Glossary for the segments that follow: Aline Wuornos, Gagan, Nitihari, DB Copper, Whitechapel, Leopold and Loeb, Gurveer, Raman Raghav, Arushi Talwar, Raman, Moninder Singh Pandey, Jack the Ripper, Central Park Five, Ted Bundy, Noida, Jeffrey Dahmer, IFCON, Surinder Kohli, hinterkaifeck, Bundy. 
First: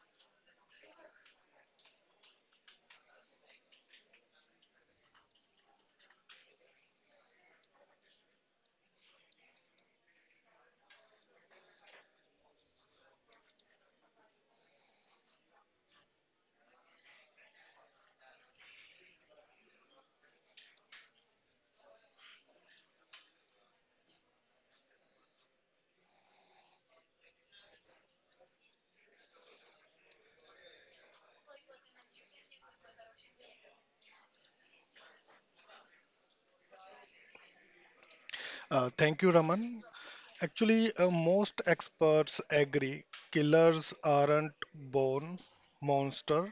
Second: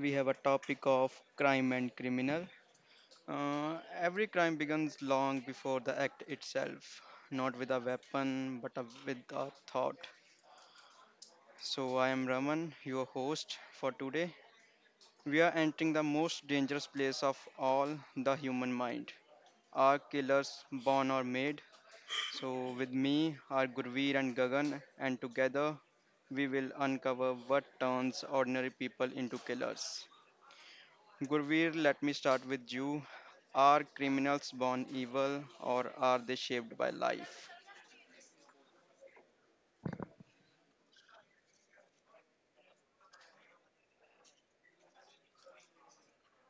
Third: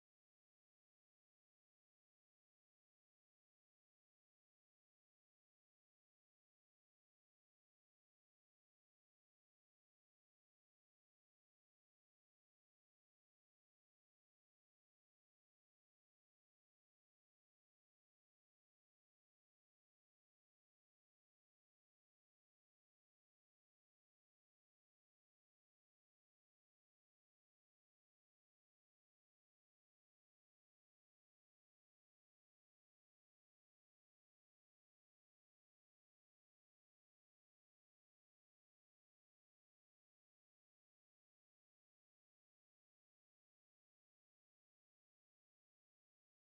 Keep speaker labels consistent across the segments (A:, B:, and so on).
A: we have a topic of crime and criminal. Uh, every crime begins long before the act itself, not with a weapon but with a thought. So I am Raman, your host for today. We are entering the most dangerous place of all, the human mind. Are killers born or made? So with me are Gurveer and Gagan, and together we will uncover what turns ordinary people into killers. Gurveer, let me start with you. Are criminals born evil or are they shaped by life?
B: Thank you, Raman. Actually, most experts agree killers aren't born monsters.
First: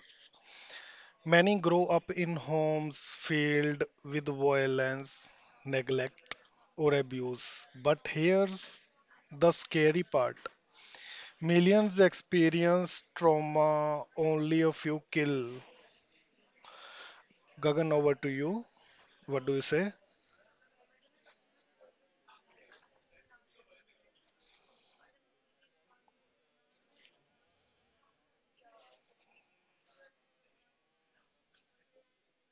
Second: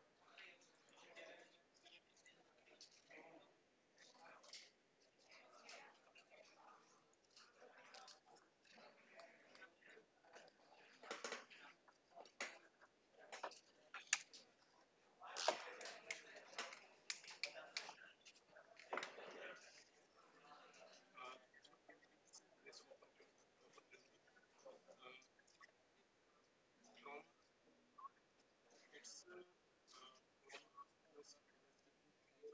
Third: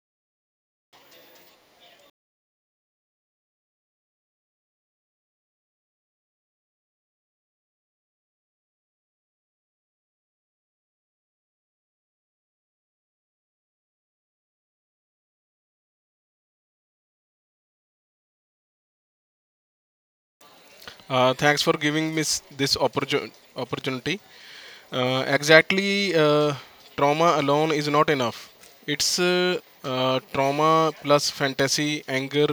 B: Many grow up in homes filled with violence, neglect, or abuse. But here's the scary part, millions experience trauma, only a few kill. Gagan, over to you. What do you say?
C: Thanks for giving me this opportunity. Exactly, trauma alone is not enough. It's trauma plus fantasy, anger,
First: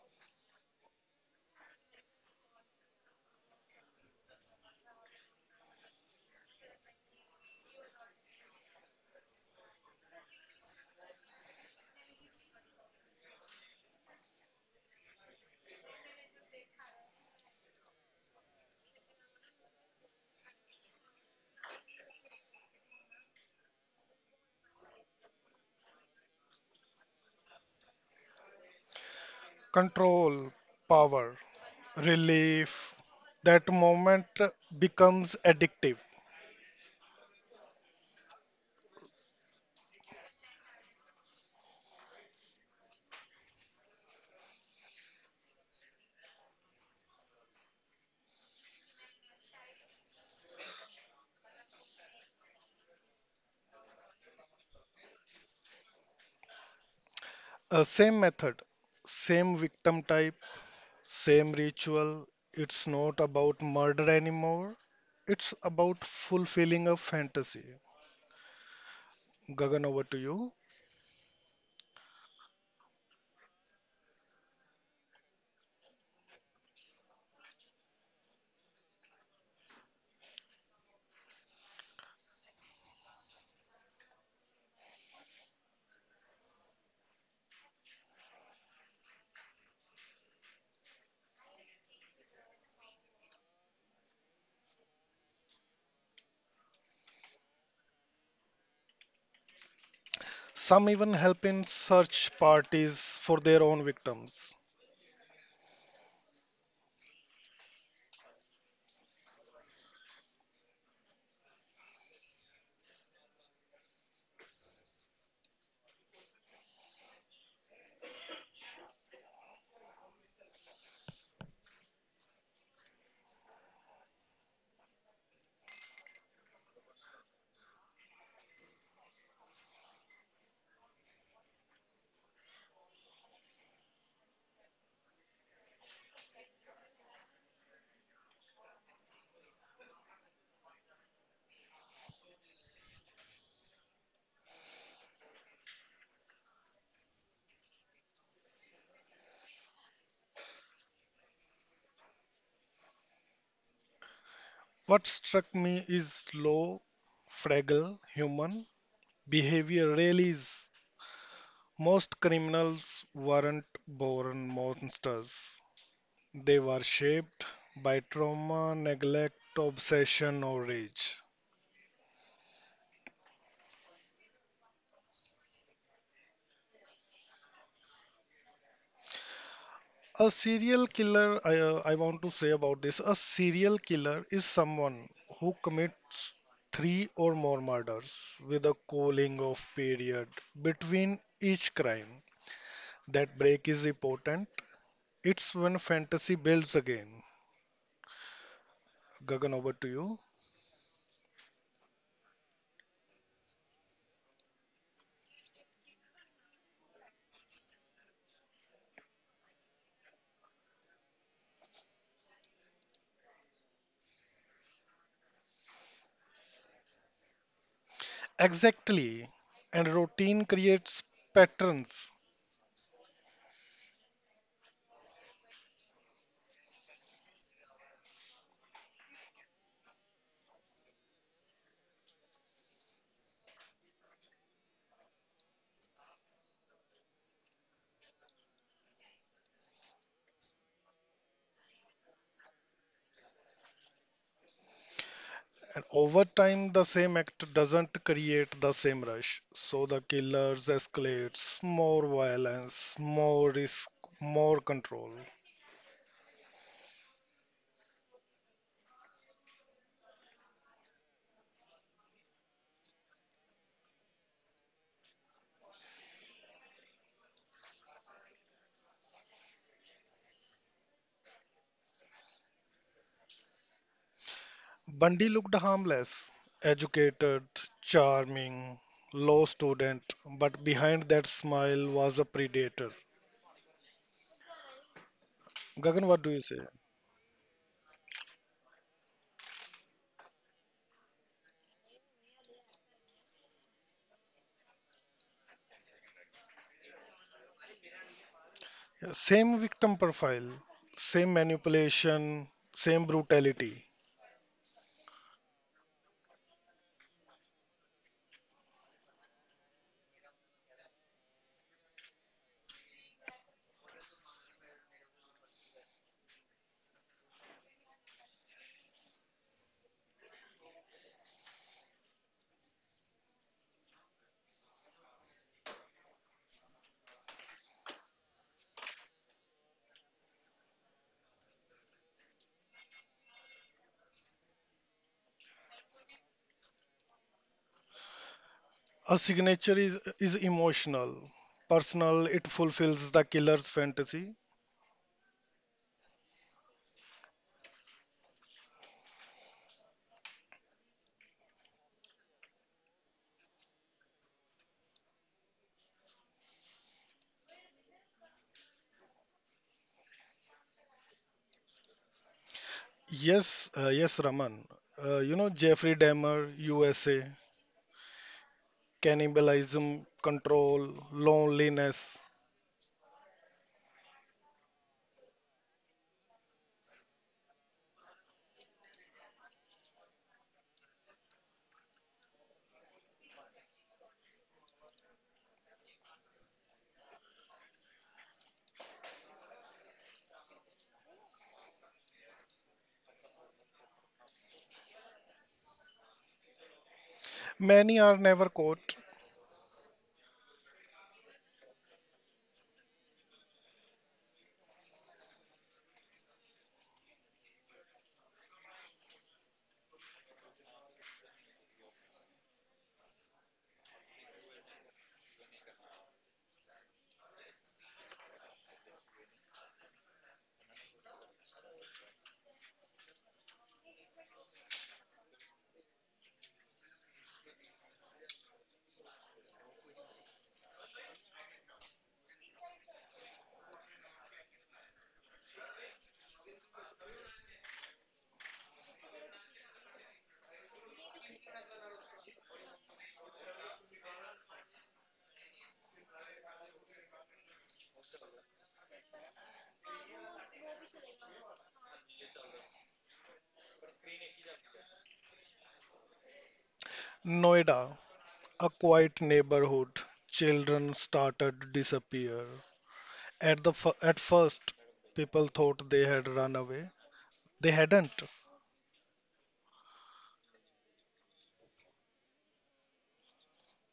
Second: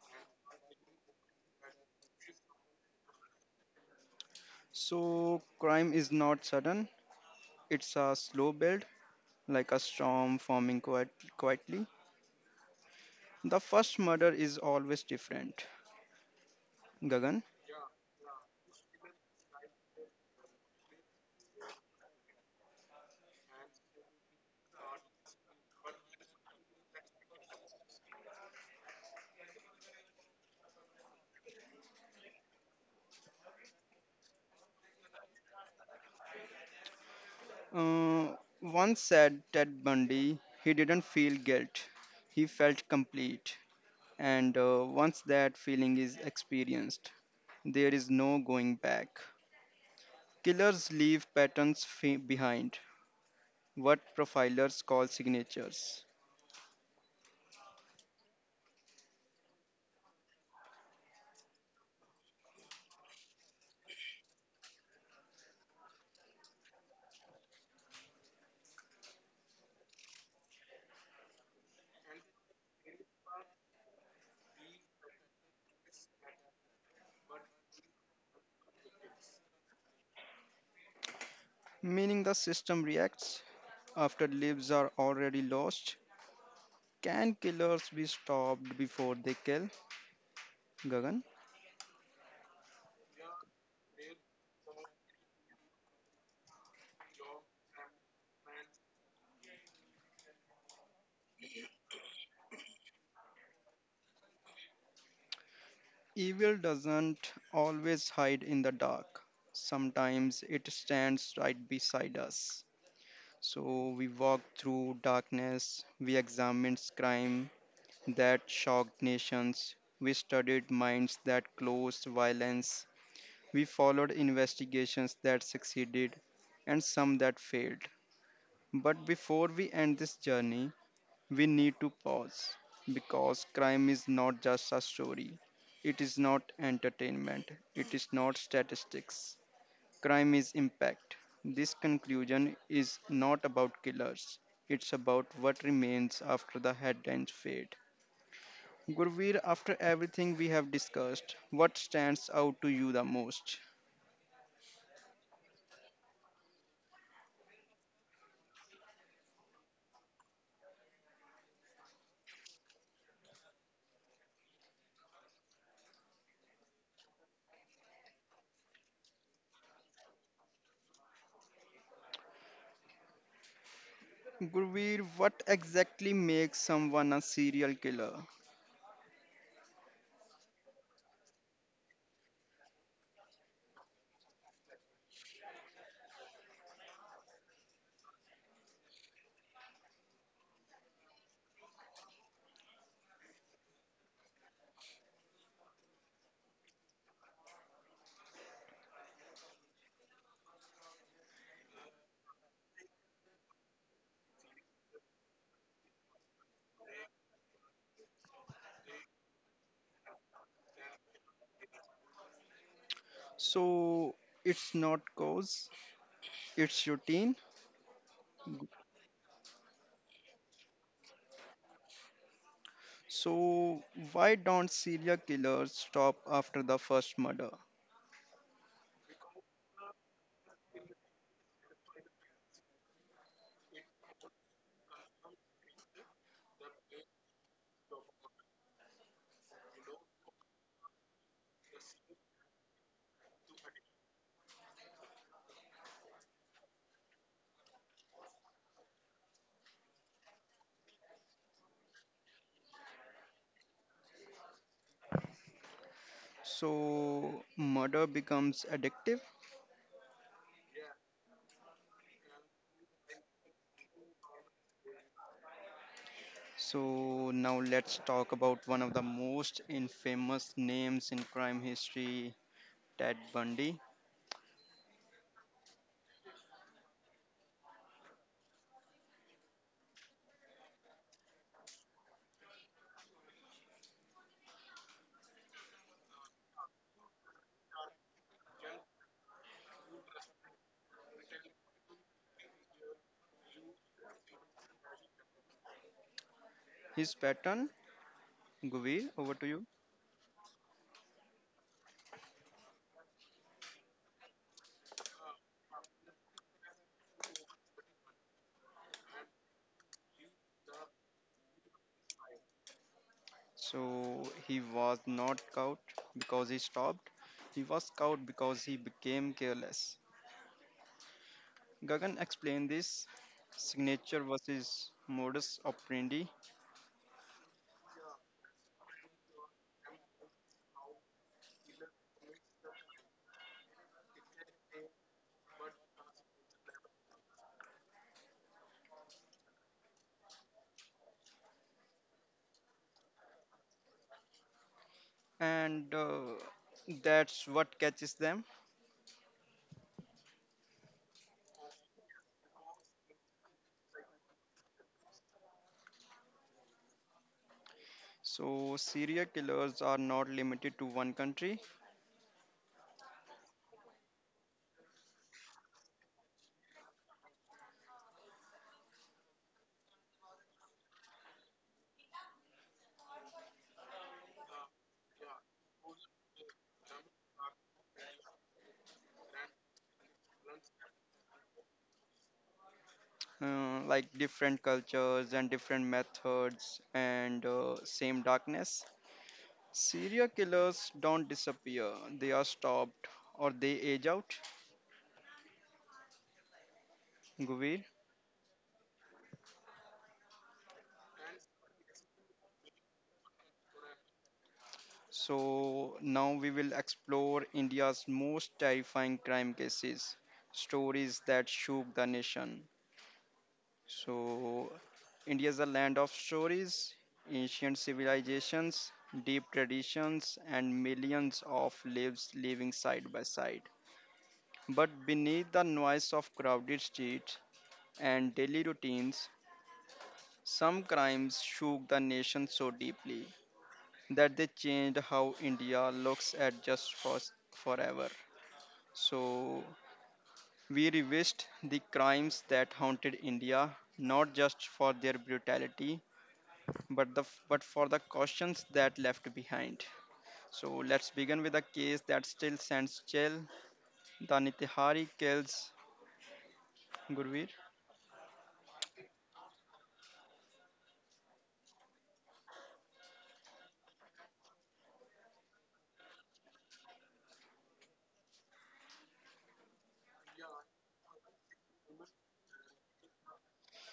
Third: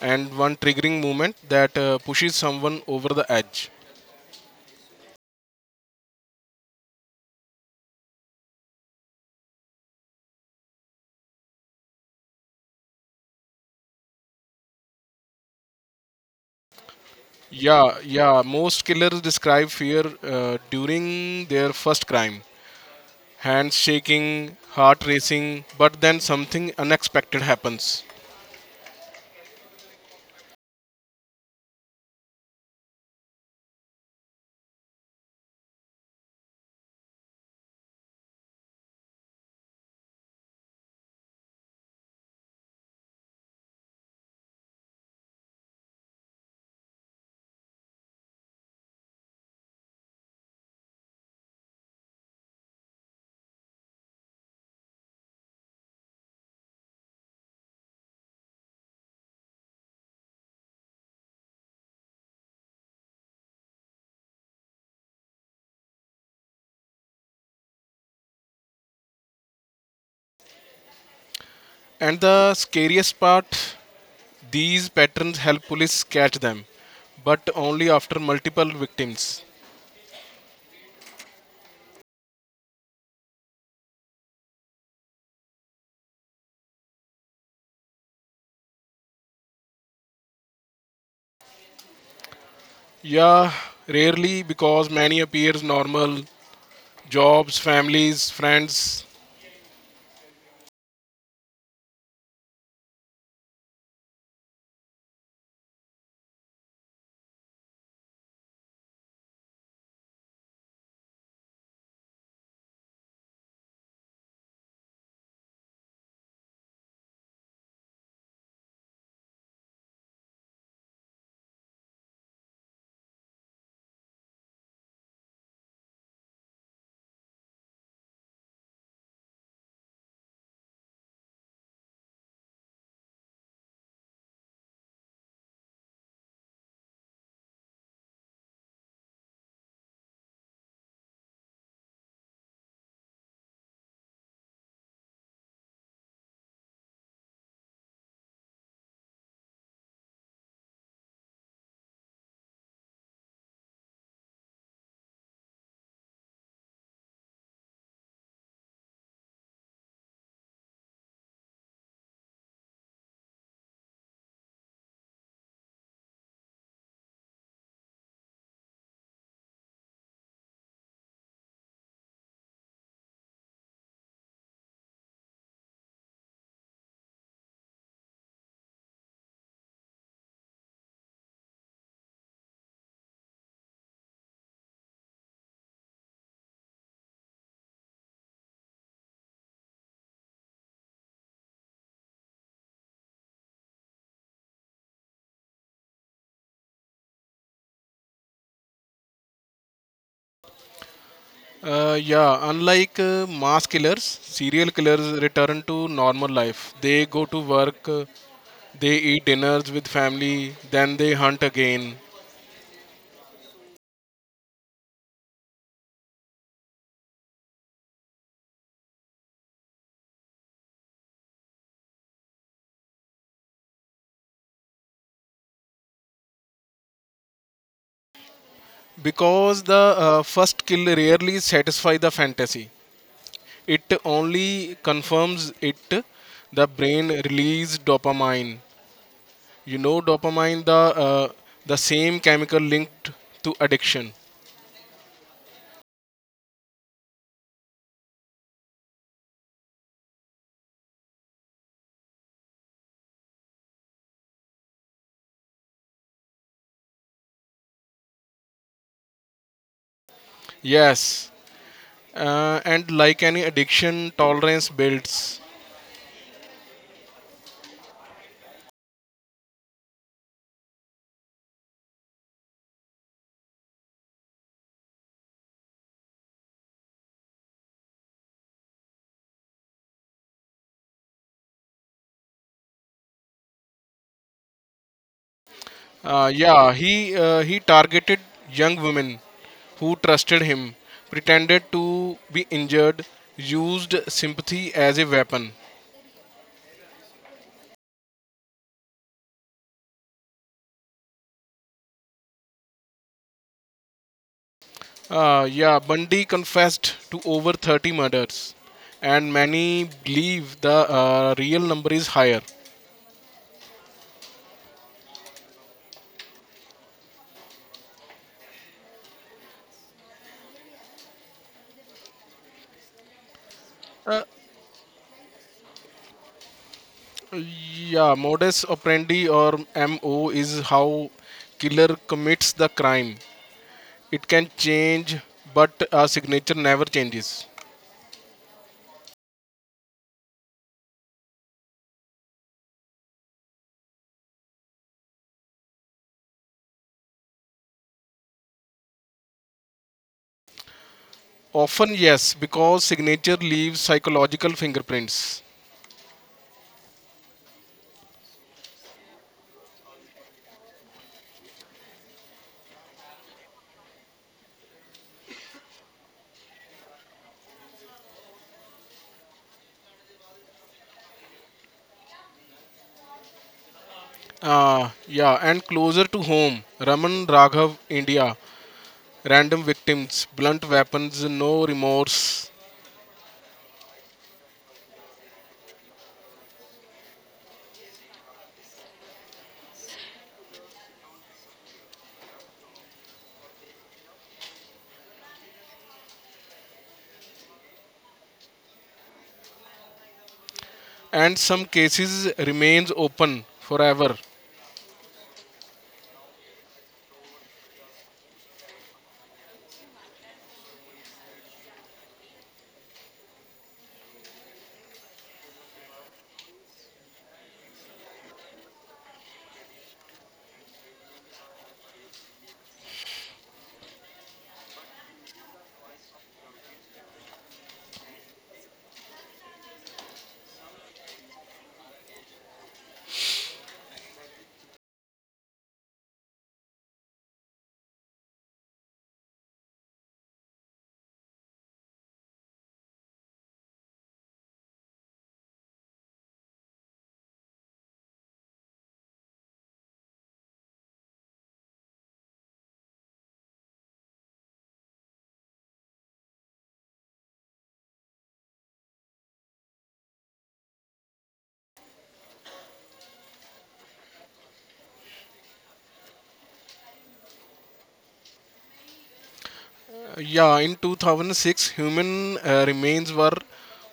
C: and one triggering moment that pushes someone over the edge.
A: So, crime is not sudden, it's a slow build, like a storm forming quietly. The first murder is always different. Gagan
C: Yeah, yeah. Most killers describe fear during their first crime. Hands shaking, heart racing, but then something unexpected happens.
B: Control, power, relief. That moment becomes addictive.
A: uh, once said Ted Bundy, he didn't feel guilt, he felt complete. And once that feeling is experienced, there is no going back. Killers leave patterns behind what profilers call signatures,
B: Same method, same victim type, same ritual. It's not about murder anymore. It's about fulfilling a fantasy. Gagan, over to you.
C: And the scariest part, these patterns help police catch them, but only after multiple victims.
A: meaning the system reacts after lives are already lost. Can killers be stopped before they kill? Gagan.
C: Yeah, rarely because many appears normal, jobs, families, friends.
B: Some even help in search parties for their own victims.
A: Evil doesn't always hide in the dark, sometimes it stands right beside us. So we walk through darkness, we examined crime that shocked nations, we studied minds that closed violence, we followed investigations that succeeded, and some that failed. But before we end this journey, we need to pause because crime is not just a story. It is not entertainment. It is not statistics. Crime is impact. This conclusion is not about killers. It's about what remains after the headlines fade. Gurveer, after everything we have discussed, what stands out to you the most?
B: What struck me is low, fragile human behavior really is. Most criminals weren't born monsters. They were shaped by trauma, neglect, obsession, or rage.
A: Gurveer, what exactly makes someone a serial killer?
B: A serial killer, I want to say about this, a serial killer is someone who commits three or more murders with a cooling off period between each crime. That break is important. It's when fantasy builds again. Gagan, over to you.
C: Yeah, unlike mass killers, serial killers return to normal life. They go to work, they eat dinners with family, then they hunt again.
A: So it's not cause, it's routine.
B: Exactly. And routine creates patterns.
A: So why don't serial killers stop after the first murder?
C: Because the first kill rarely satisfy the fantasy. It only confirms it. The brain release dopamine, you know, dopamine, uh, the same chemical linked to addiction.
B: And over time, the same act doesn't create the same rush. So the killers escalates, more violence, more risk, more control.
A: So murder becomes addictive.
C: Yes, and like any addiction tolerance builds.
A: So now let's talk about one of the most infamous names in crime history, Ted Bundy.
B: Bundy looked harmless, educated, charming, low student, but behind that smile was a predator. Gagan, what do you say?
C: Yeah, he targeted young women who trusted him, pretended to be injured, used sympathy as a weapon.
A: His pattern, Guvi,
B: Yeah,
A: over to
B: same
A: you.
B: victim profile, same manipulation, same brutality.
C: Yeah, Bundy confessed to over 30 murders, and many believe the real number is higher.
A: So he was not caught because he stopped. He was caught because he became careless. Gagan explained this signature
C: Uh,
A: versus modus operandi,
C: yeah, modus operandi or MO is how killer commits the crime. It can change, but a signature never changes.
B: A signature is emotional, personal, it fulfills the killer's fantasy.
A: and that's what catches them.
C: Often, yes, because signature leaves psychological fingerprints.
A: So, serial killers are not limited to one country,
B: Yes, yes, Raman. Jeffrey Dahmer, USA, cannibalism, control, loneliness.
C: Yeah, and closer to home, Raman Raghav, India. Random victims, blunt weapons, no remorse.
A: like different cultures and different methods and same darkness. Serial killers don't disappear, they are stopped or they age out. Guveer?
B: Many are never caught.
C: And some cases remains open forever.
A: So now we will explore India's most terrifying crime cases, stories that shook the nation. So India is a land of stories, ancient civilizations, deep traditions, and millions of lives living side by side. But beneath the noise of crowded streets and daily routines, some crimes shook the nation so deeply that they changed how India looks at just for forever. So we revised the crimes that haunted India, not just for their brutality, but for the cautions that left behind. So let's begin with a case that still sends chill. The Nitihari kills Gurveer.
B: Noida, a quiet neighborhood. Children started to disappear. At first, people thought they had run away. They hadn't.
C: Yeah, in 2006, human remains were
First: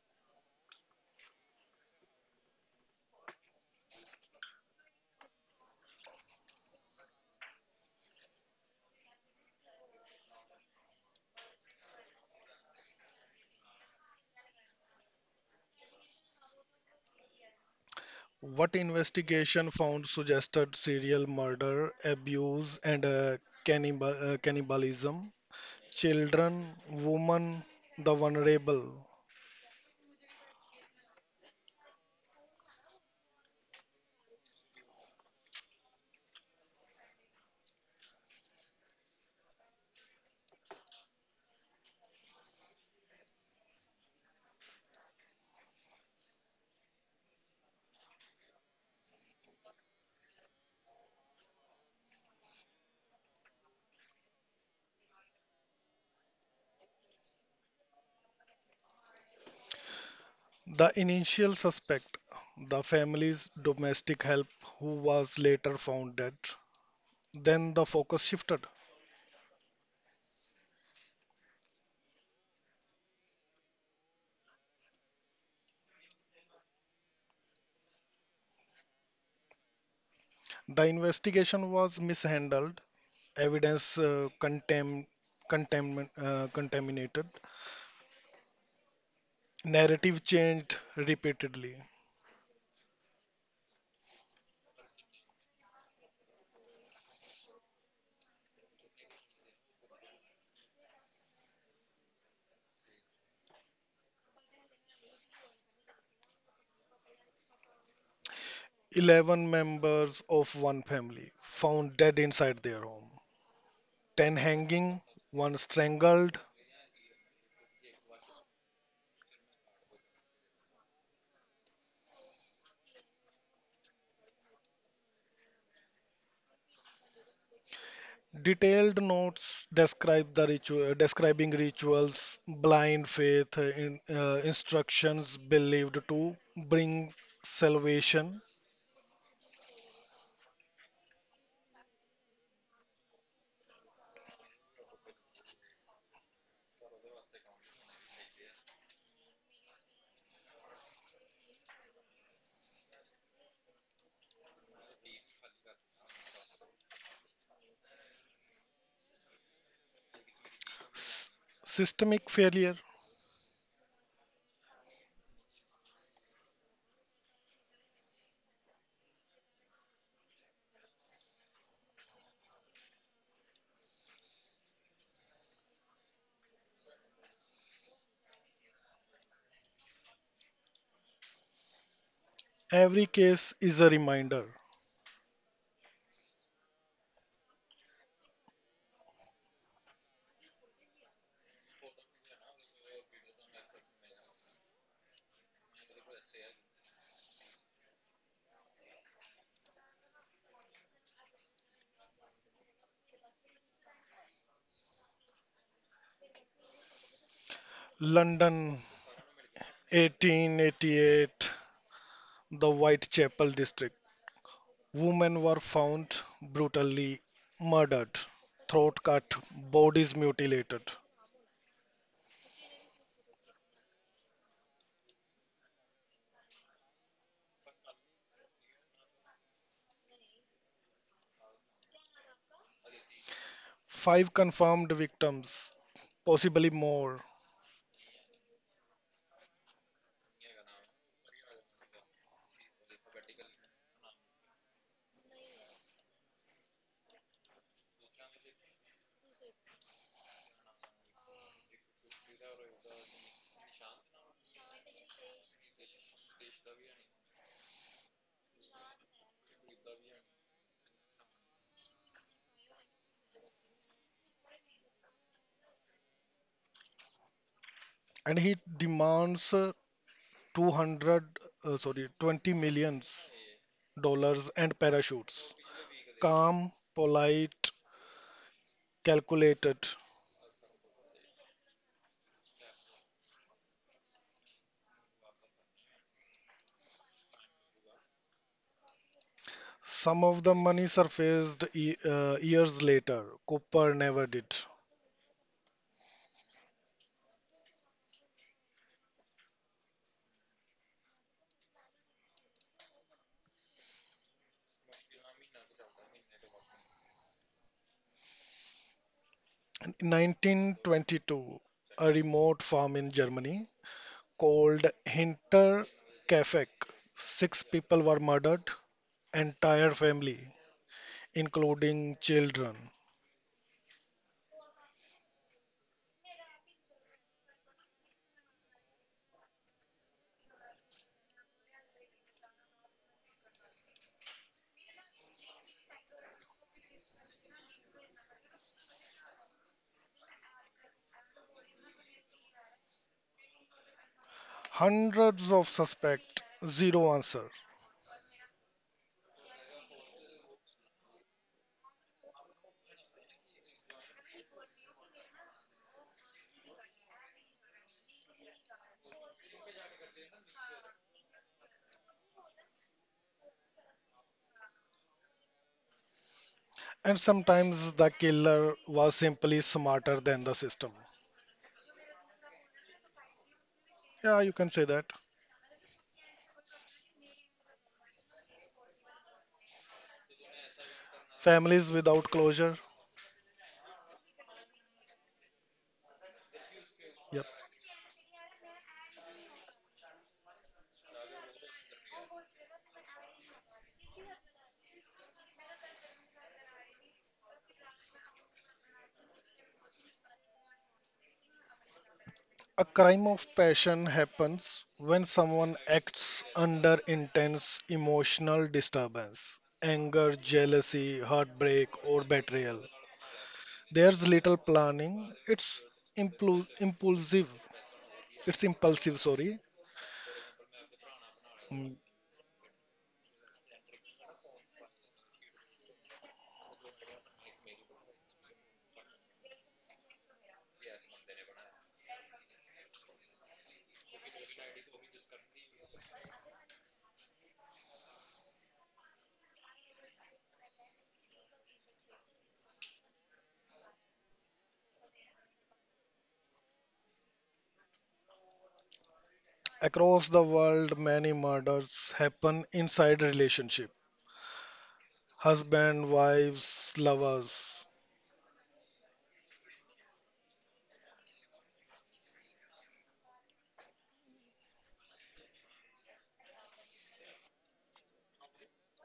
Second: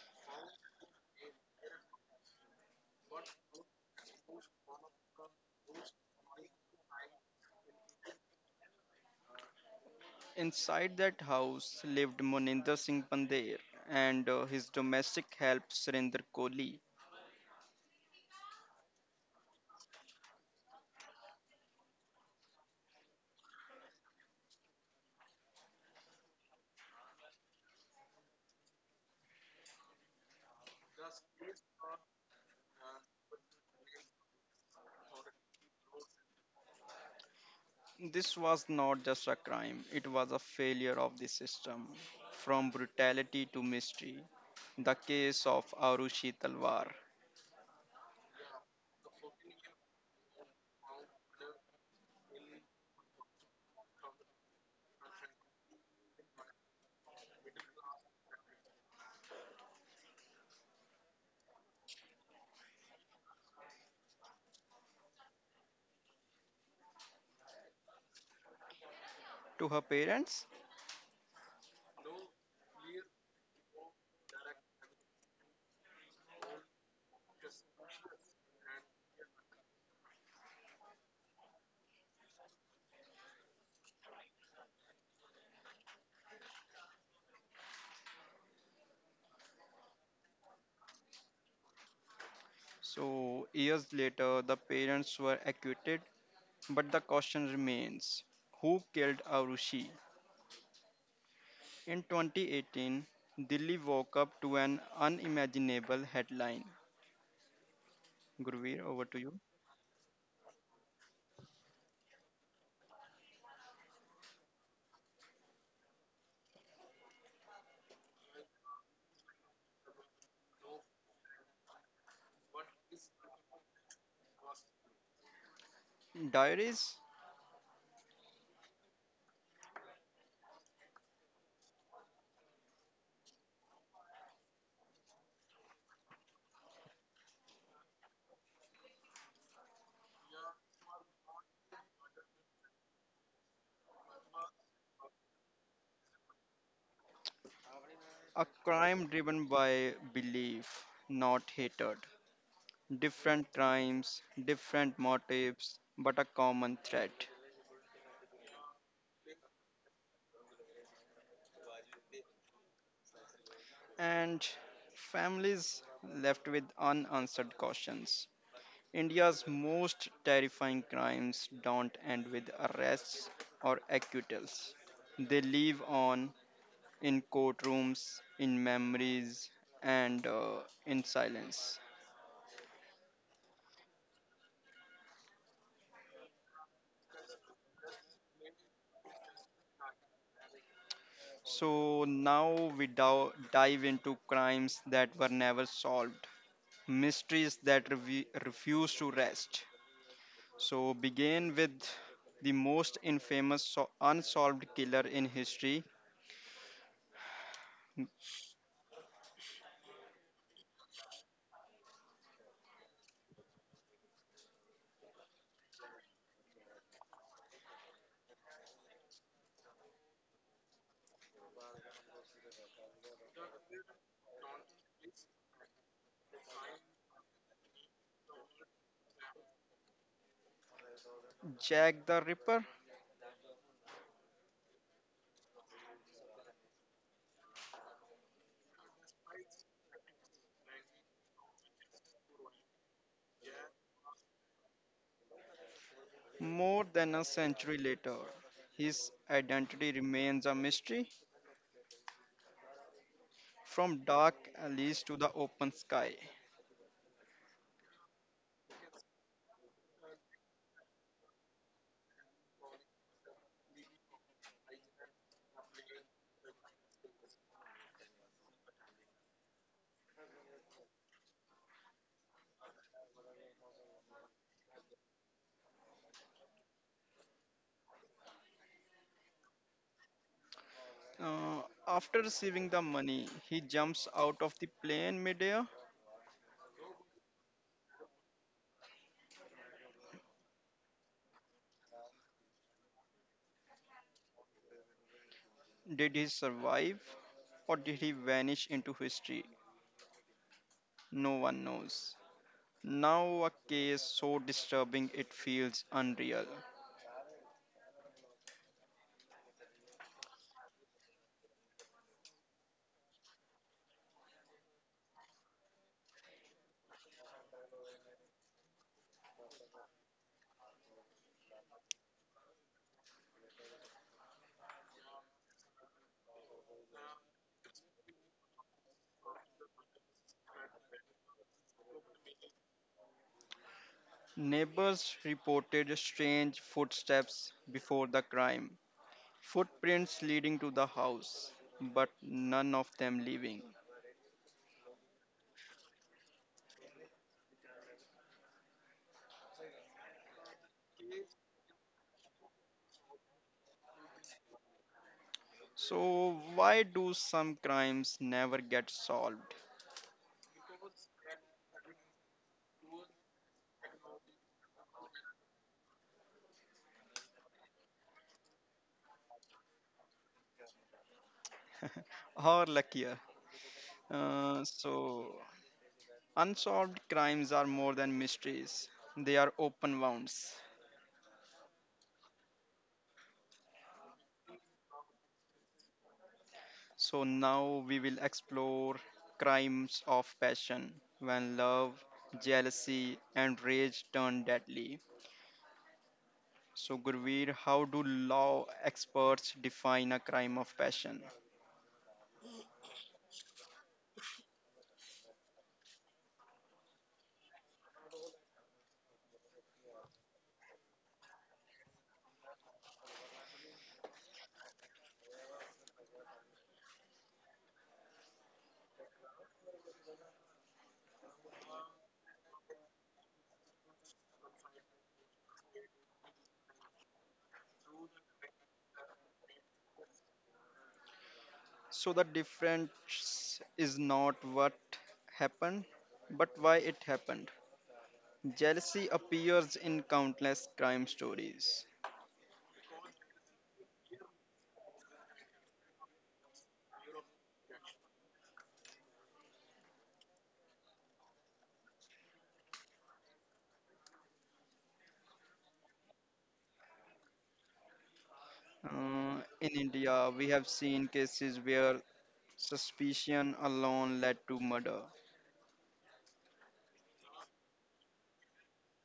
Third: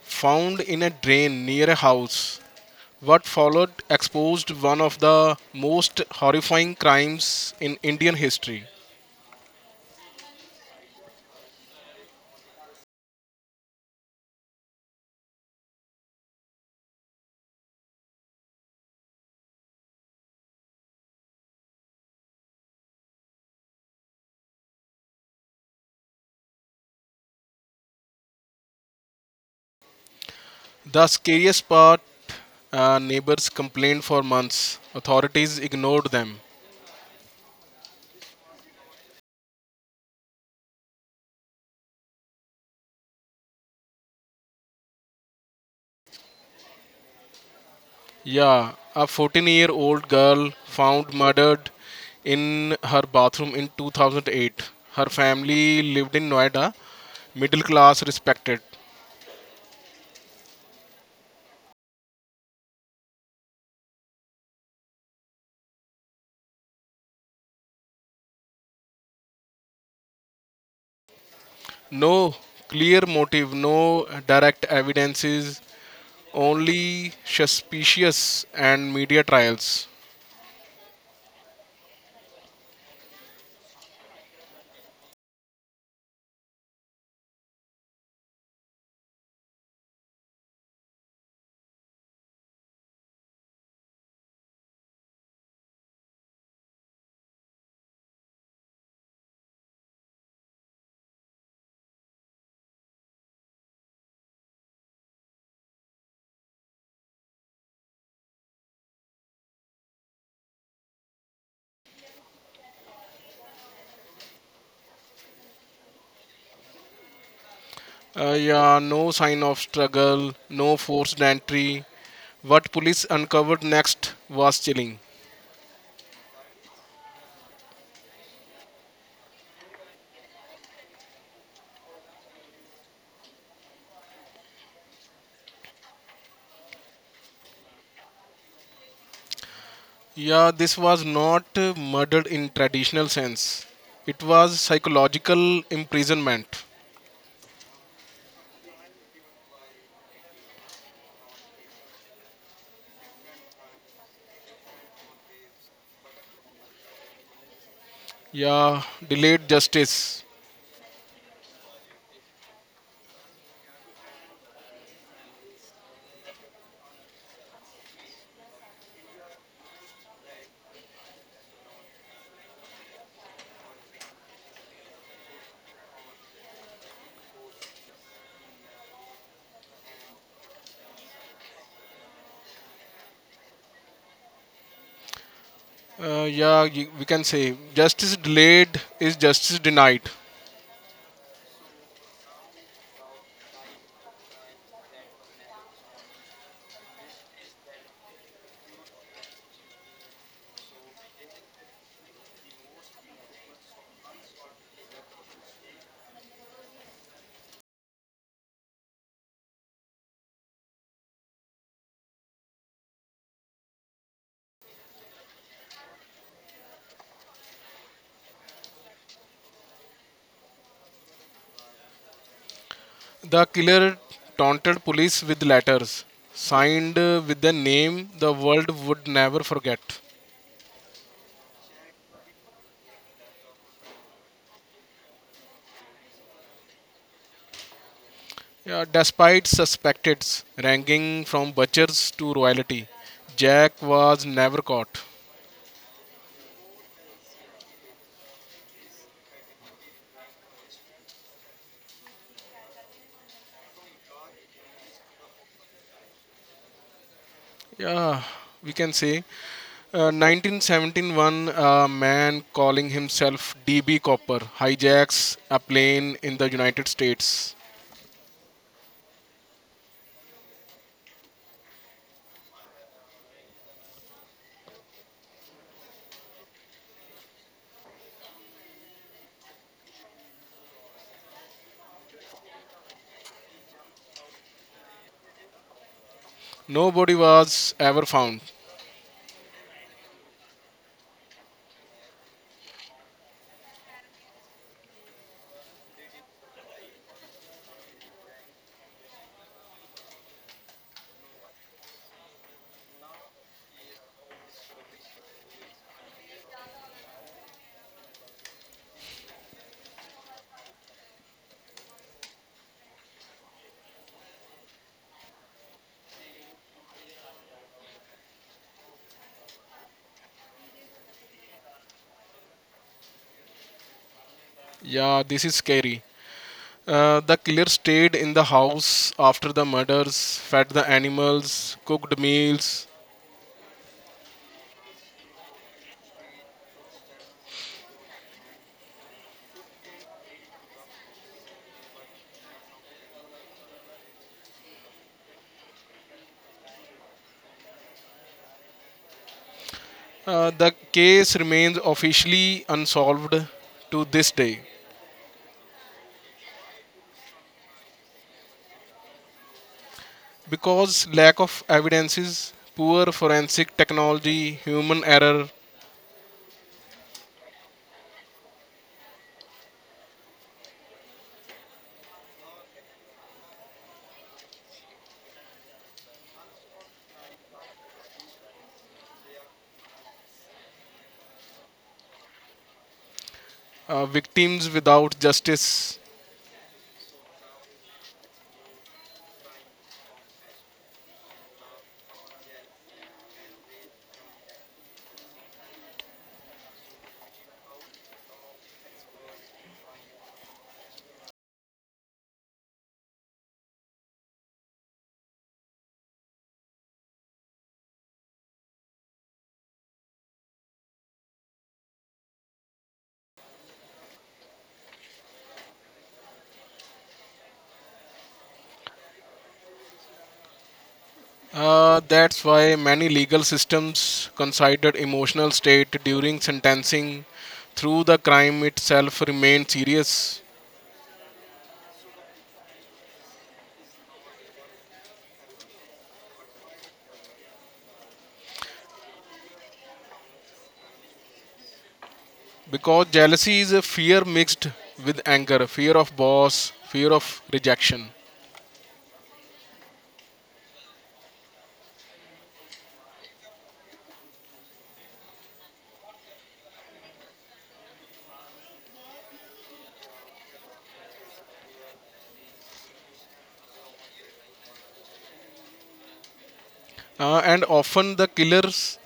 C: found in a drain near a house. What followed exposed one of the most horrifying crimes in Indian history.
A: Inside that house lived Moninder Singh Pandey and his domestic help Surinder Kohli.
B: What investigation found suggested serial murder, abuse, and cannibalism. Children, women, the vulnerable,
C: The scariest part, neighbors complained for months. Authorities ignored them.
A: This was not just a crime, it was a failure of the system. From brutality to mystery, the case of Arushi Talwar
C: Yeah, a 14-year-old girl found murdered in her bathroom in 2008. Her family lived in Noida, middle class, respected.
B: the initial suspect, the family's domestic help who was later found dead. Then the focus shifted.
A: to her parents.
C: No clear motive, no direct evidences, only suspicious and media trials.
B: The investigation was mishandled, evidence contaminated, narrative changed repeatedly.
A: So, years later, the parents were acquitted, but the question remains who killed Arushi? In 2018, Delhi woke up to an unimaginable headline. Gurveer, over to you.
B: 11 members of one family found dead inside their home, 10 hanging, one strangled.
C: Yeah, no sign of struggle, no forced entry. What police uncovered next was chilling.
A: Diaries,
B: Detailed notes describe the ritual, describing rituals, blind faith, in, instructions believed to bring salvation.
C: Yeah, this was not murder in traditional sense. It was psychological imprisonment.
A: a crime driven by belief, not hatred. Different crimes, different motives, but a common threat.
C: Yeah, delayed justice.
B: S- systemic failure.
A: And families left with unanswered questions. India's most terrifying crimes don't end with arrests or acquittals. They live on in courtrooms, in memories, and in silence.
B: Every case is a reminder.
C: Yeah, we can say justice delayed is justice denied.
A: So now we dive into crimes that were never solved, mysteries that refuse to rest. So, begin with the most infamous unsolved killer in history,
B: London, 1888, the Whitechapel district. Women were found brutally murdered, throat cut, bodies mutilated.
C: The killer taunted police with letters signed with the name the world would never forget.
A: Jack the Ripper.
B: Five confirmed victims, possibly more.
C: Yeah, despite suspects ranking from butchers to royalty, Jack was never caught.
A: More than a century later, his identity remains a mystery from dark alleys to the open sky.
C: Yeah, we can say, 1971, a man calling himself DB Copper hijacks a plane in the United States.
B: And he demands uh, 200 uh, sorry 20 millions dollars and parachutes, calm, polite, calculated.
A: Uh, after receiving the money, he jumps out of the plane midair.
C: Nobody was ever found.
B: Some of the money surfaced years later, Cooper never did.
A: Did he survive or did he vanish into history? No one knows. Now, a case so disturbing it feels unreal.
B: In 1922, a remote farm in Germany called Hinterkaifeck, six people were murdered, entire family including children.
C: Yeah, this is scary. The killer stayed in the house after the murders, fed the animals, cooked meals.
A: Neighbors reported strange footsteps before the crime, footprints leading to the house, but none of them leaving.
B: Hundreds of suspect, zero answer.
C: The case remains officially unsolved to this day
A: So, why do some crimes never get solved?
C: because lack of evidences, poor forensic technology, human error,
B: And sometimes the killer was simply smarter than the system.
A: Or luckier?
B: Yeah, you
A: Uh,
B: can say that.
A: so, unsolved crimes are more than mysteries, they are open wounds.
B: Families without closure.
C: victims without justice.
A: So,
B: Yep.
A: now we will explore crimes of passion when love, jealousy, and rage turn deadly. So, Gurveer, how do law experts define a crime of passion?
B: A crime of passion happens when someone acts under intense emotional disturbance, anger, jealousy, heartbreak, or betrayal. There's little planning. Impulsive. It's impulsive, sorry. Mm.
C: That's why many legal systems consider emotional state during sentencing through the crime itself remain serious
A: So, the difference is not what happened, but why it happened. Jealousy appears in countless crime stories.
C: because jealousy is a fear mixed with anger, fear of boss, fear of rejection.
B: Across the world, many murders happen inside relationship. Husband, wives, lovers.
A: In India, we have seen cases where suspicion alone led to murder.
C: And often the killers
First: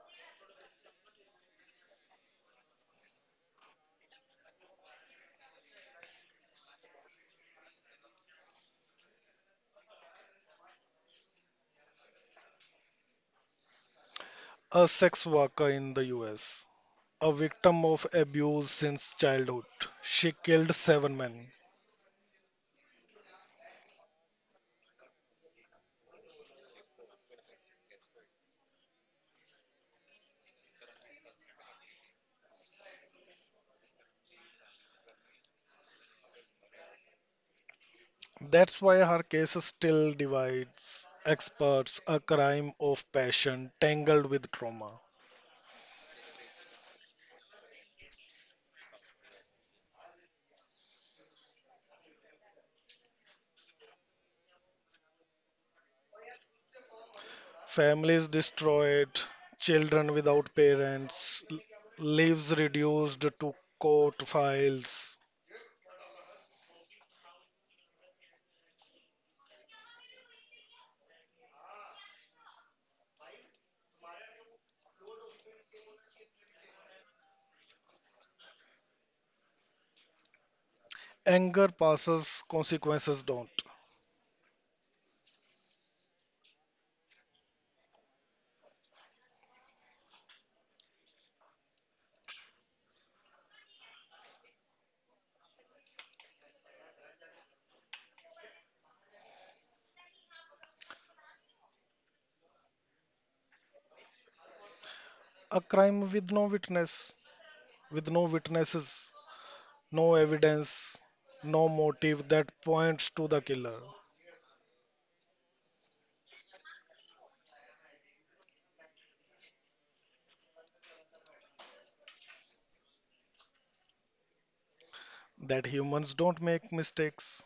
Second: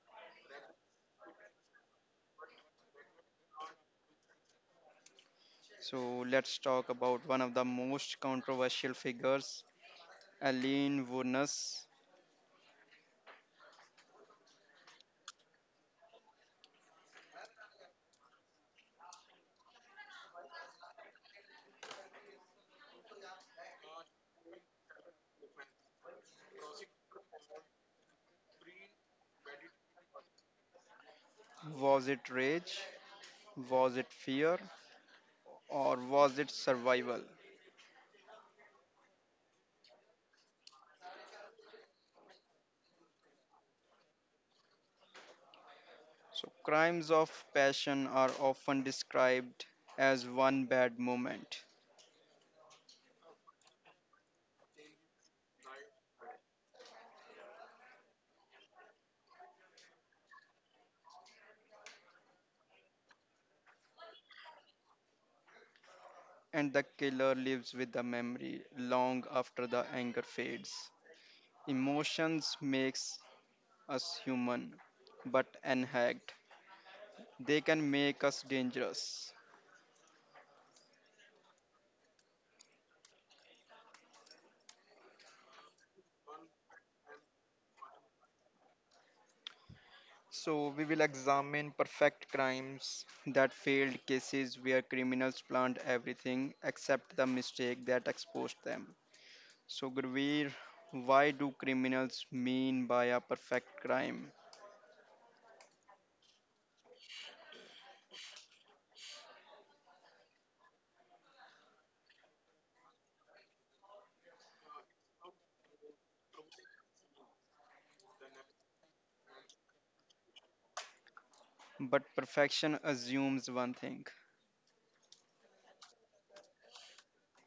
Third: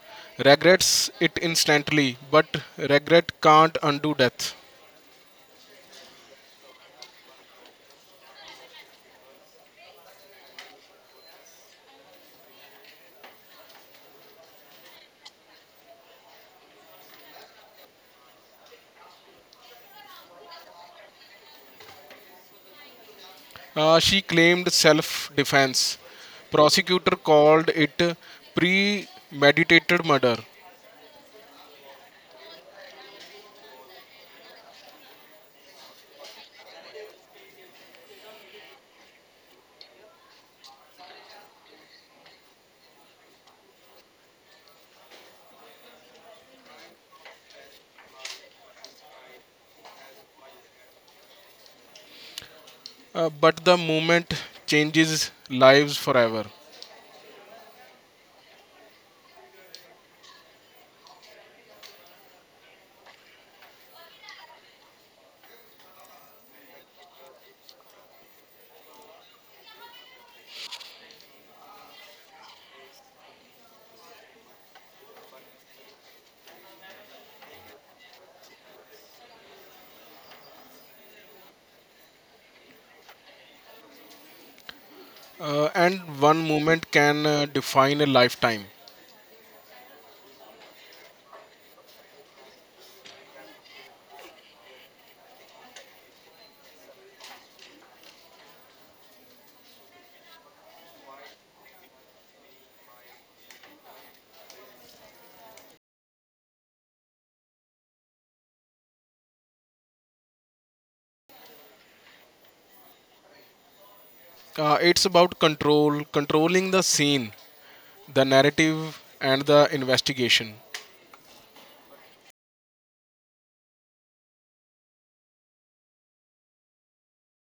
C: regrets it instantly, but regret can't undo death.
A: So, let's talk about one of the most controversial figures, Aline Wuornos.
B: A sex worker in the US, a victim of abuse since childhood. She killed seven men.
C: She claimed self defense. Prosecutor called it premeditated murder.
A: Was it rage? Was it fear? Or was it survival?
B: That's why her case still divides experts, a crime of passion tangled with trauma.
A: So, crimes of passion are often described as one bad moment,
C: But the movement changes lives forever.
B: Families destroyed, children without parents, lives reduced to court files.
A: and the killer lives with the memory long after the anger fades. Emotions makes us human, but unhacked, they can make us dangerous.
B: Anger passes, consequences don't.
C: And one moment can define a lifetime.
A: So, we will examine perfect crimes that failed cases where criminals planned everything except the mistake that exposed them. So, Gurveer, why do criminals mean by a perfect crime?
B: A crime with no witness, with no witnesses, no evidence, no motive that points to the killer.
C: It's about control, controlling the scene, the narrative, and the investigation.
A: But perfection assumes one thing.
B: That humans don't make mistakes.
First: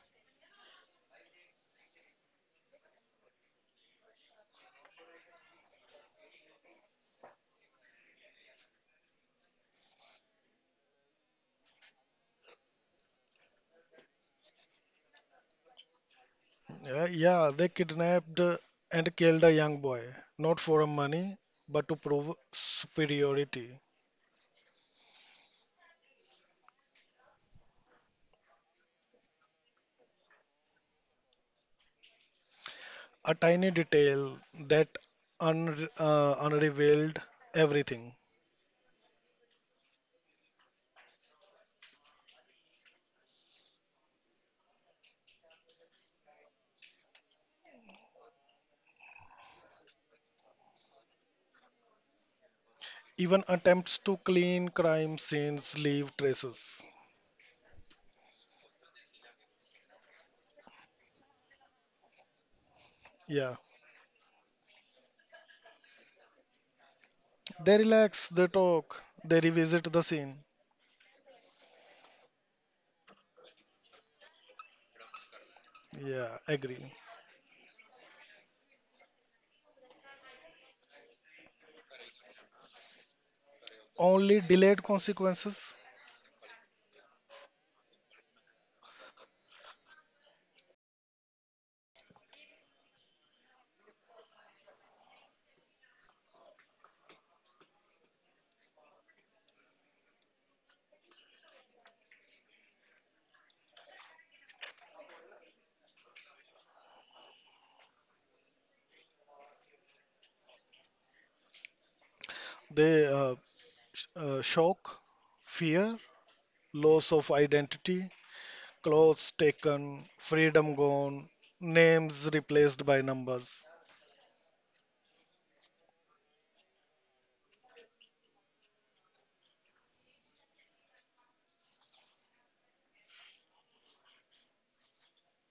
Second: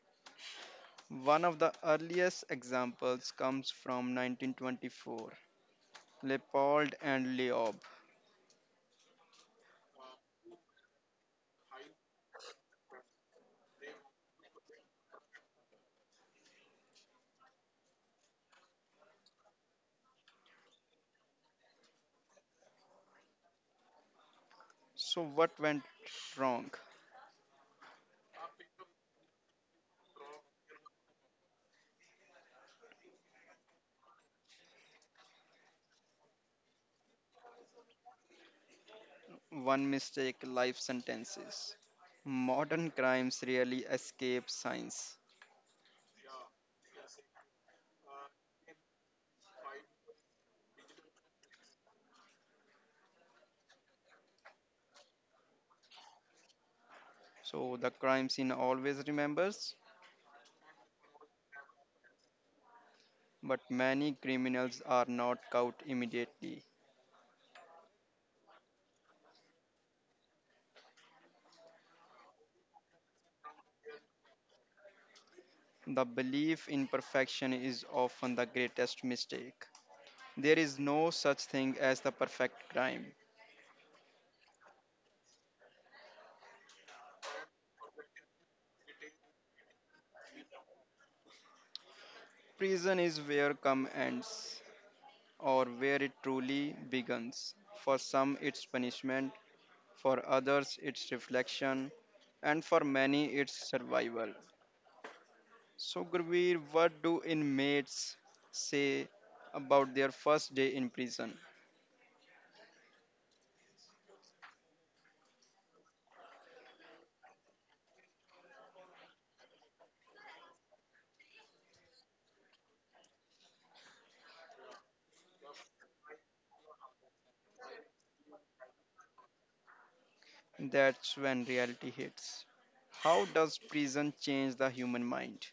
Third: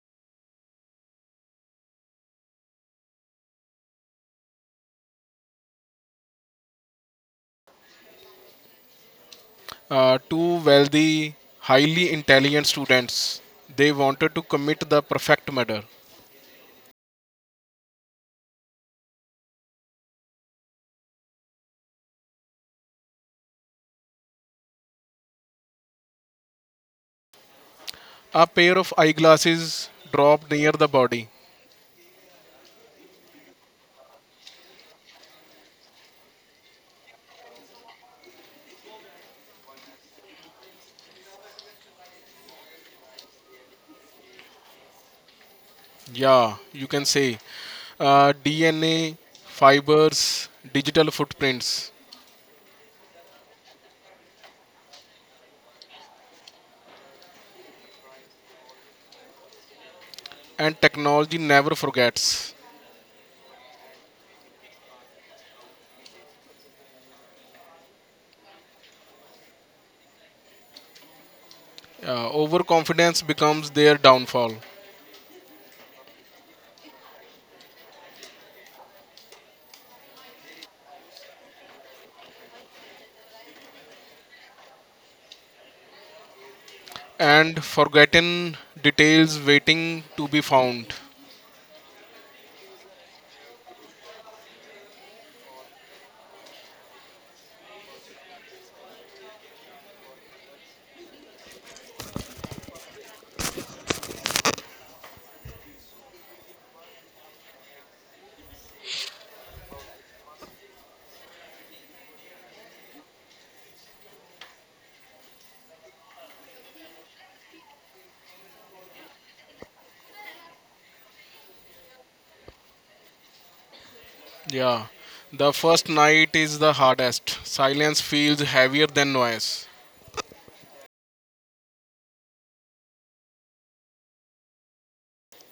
A: One of the earliest examples comes from 1924, Leopold and Leob.
C: Two wealthy, highly intelligent students, they wanted to commit the perfect murder.
B: Yeah, they kidnapped and killed a young boy, not for money, but to prove superiority.
A: So, what went wrong?
C: A pair of eyeglasses dropped near the body.
B: A tiny detail that unrevealed everything.
A: One mistake, life sentences. Modern crimes rarely escape science.
C: Yeah, you can say, DNA, fibers, digital footprints,
B: Even attempts to clean crime scenes leave traces.
A: So, the crime scene always remembers,
C: and technology never forgets.
B: Yeah.
A: but many criminals are not caught immediately.
B: They relax, they talk, they revisit the scene.
C: Overconfidence becomes their downfall,
A: The
B: Yeah,
A: belief in
B: agree.
A: perfection is often the greatest mistake. There is no such thing as the perfect crime.
B: Only delayed consequences.
C: and forgotten details waiting to be found.
A: Prison is where come ends, or where it truly begins. For some, it's punishment, for others, it's reflection, and for many, it's survival. So, Gurveer, what do inmates say about their first day in prison?
B: They shock, fear, loss of identity, clothes taken, freedom gone, names replaced by numbers.
C: Yeah, the first night is the hardest. Silence feels heavier than noise.
A: That's when reality hits. How does prison change the human mind?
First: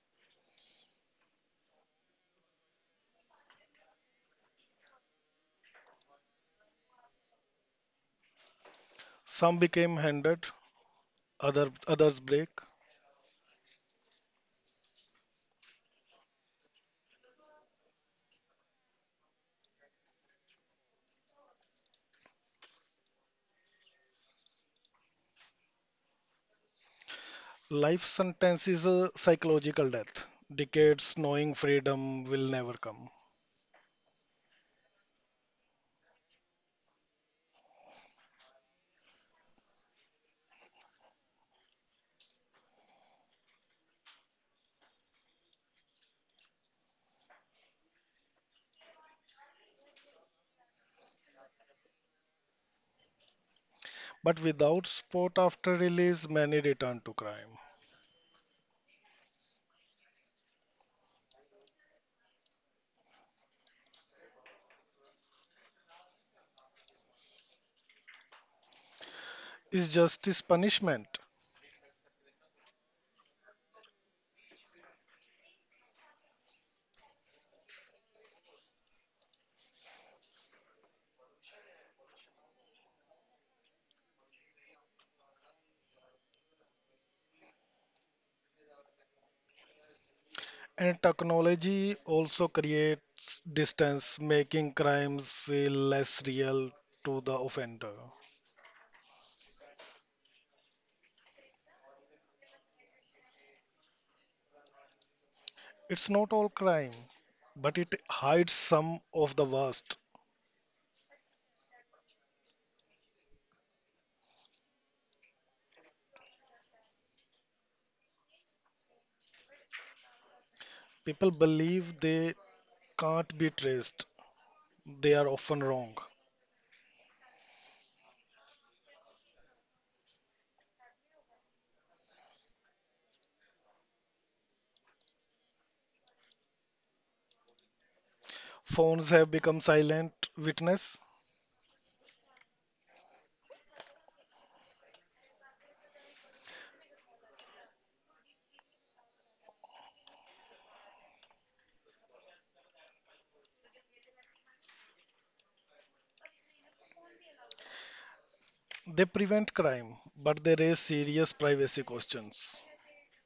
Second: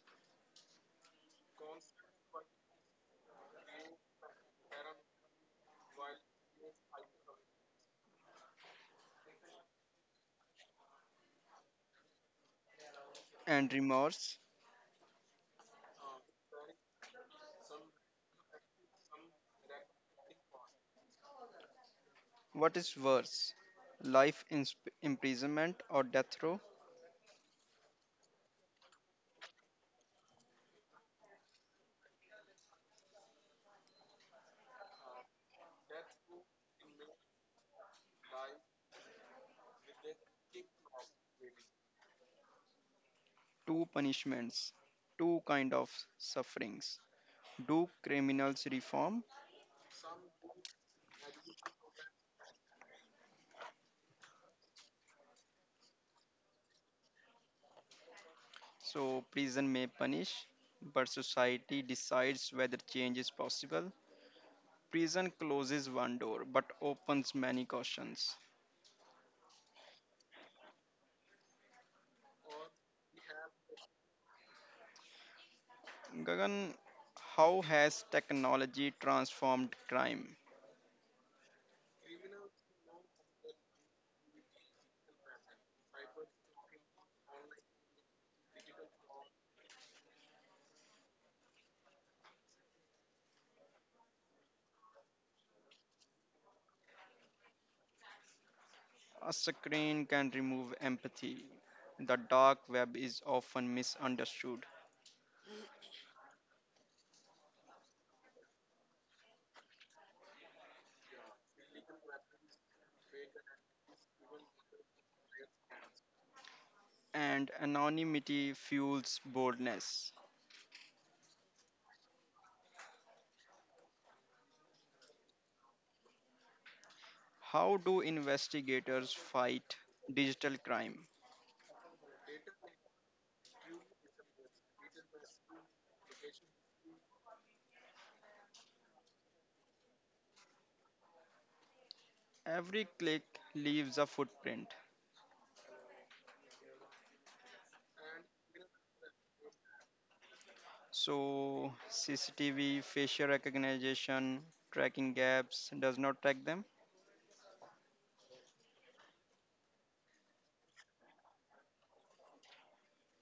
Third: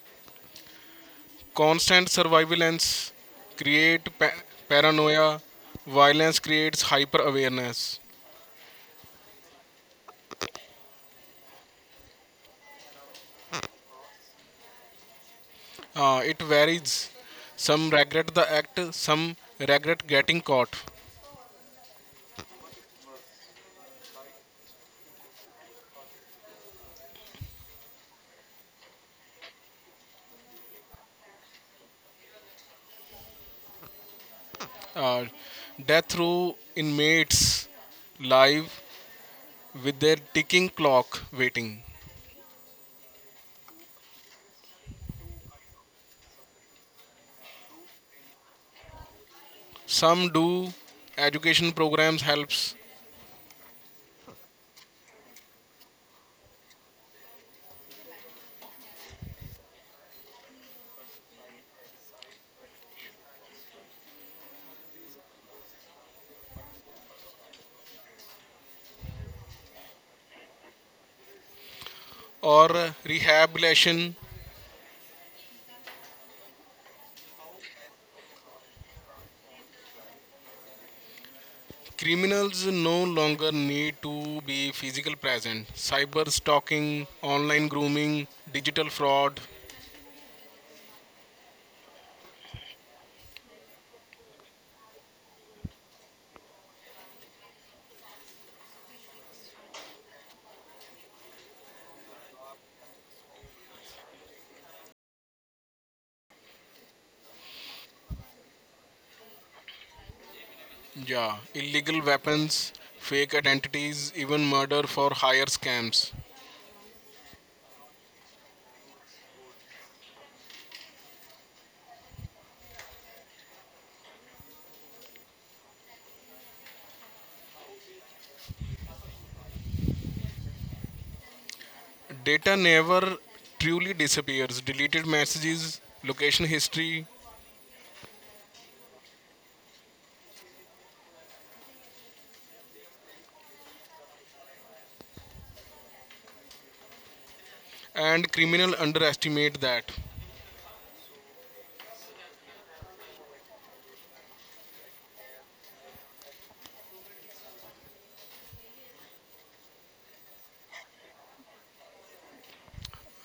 C: Constant surveillance creates paranoia. Violence creates hyper awareness.
B: Some became handed, other others break.
A: And remorse.
C: It varies. Some regret the act, some regret getting caught.
A: What is worse, life in imprisonment or death row?
B: Life sentence is a psychological death. Decades knowing freedom will never come.
C: Uh, Death row inmates live with their ticking clock waiting.
A: Two punishments, two kind of sufferings. Do criminals reform?
C: Some do, education programs helps
B: But without sport after release, many return to crime.
A: So prison may punish, but society decides whether change is possible. Prison closes one door but opens many cautions.
B: Is justice punishment?
C: or rehabilitation.
A: Gagan, how has technology transformed crime?
C: Criminals no longer need to be physical present. Cyber stalking, online grooming, digital fraud.
B: And technology also creates distance, making crimes feel less real to the offender.
A: A screen can remove empathy. The dark web is often misunderstood,
B: It's not all crime, but it hides some of the worst.
C: Yeah, illegal weapons, fake identities, even murder for hire scams.
A: and anonymity fuels boldness.
B: People believe they can't be traced, they are often wrong.
A: How do investigators fight digital crime?
C: Data never truly disappears. Deleted messages, location history,
B: Phones have become silent witness.
A: Every click leaves a footprint.
C: and criminal underestimate that.
A: So, CCTV, facial recognition, tracking gaps does not track them,
B: They prevent crime, but they raise serious privacy questions.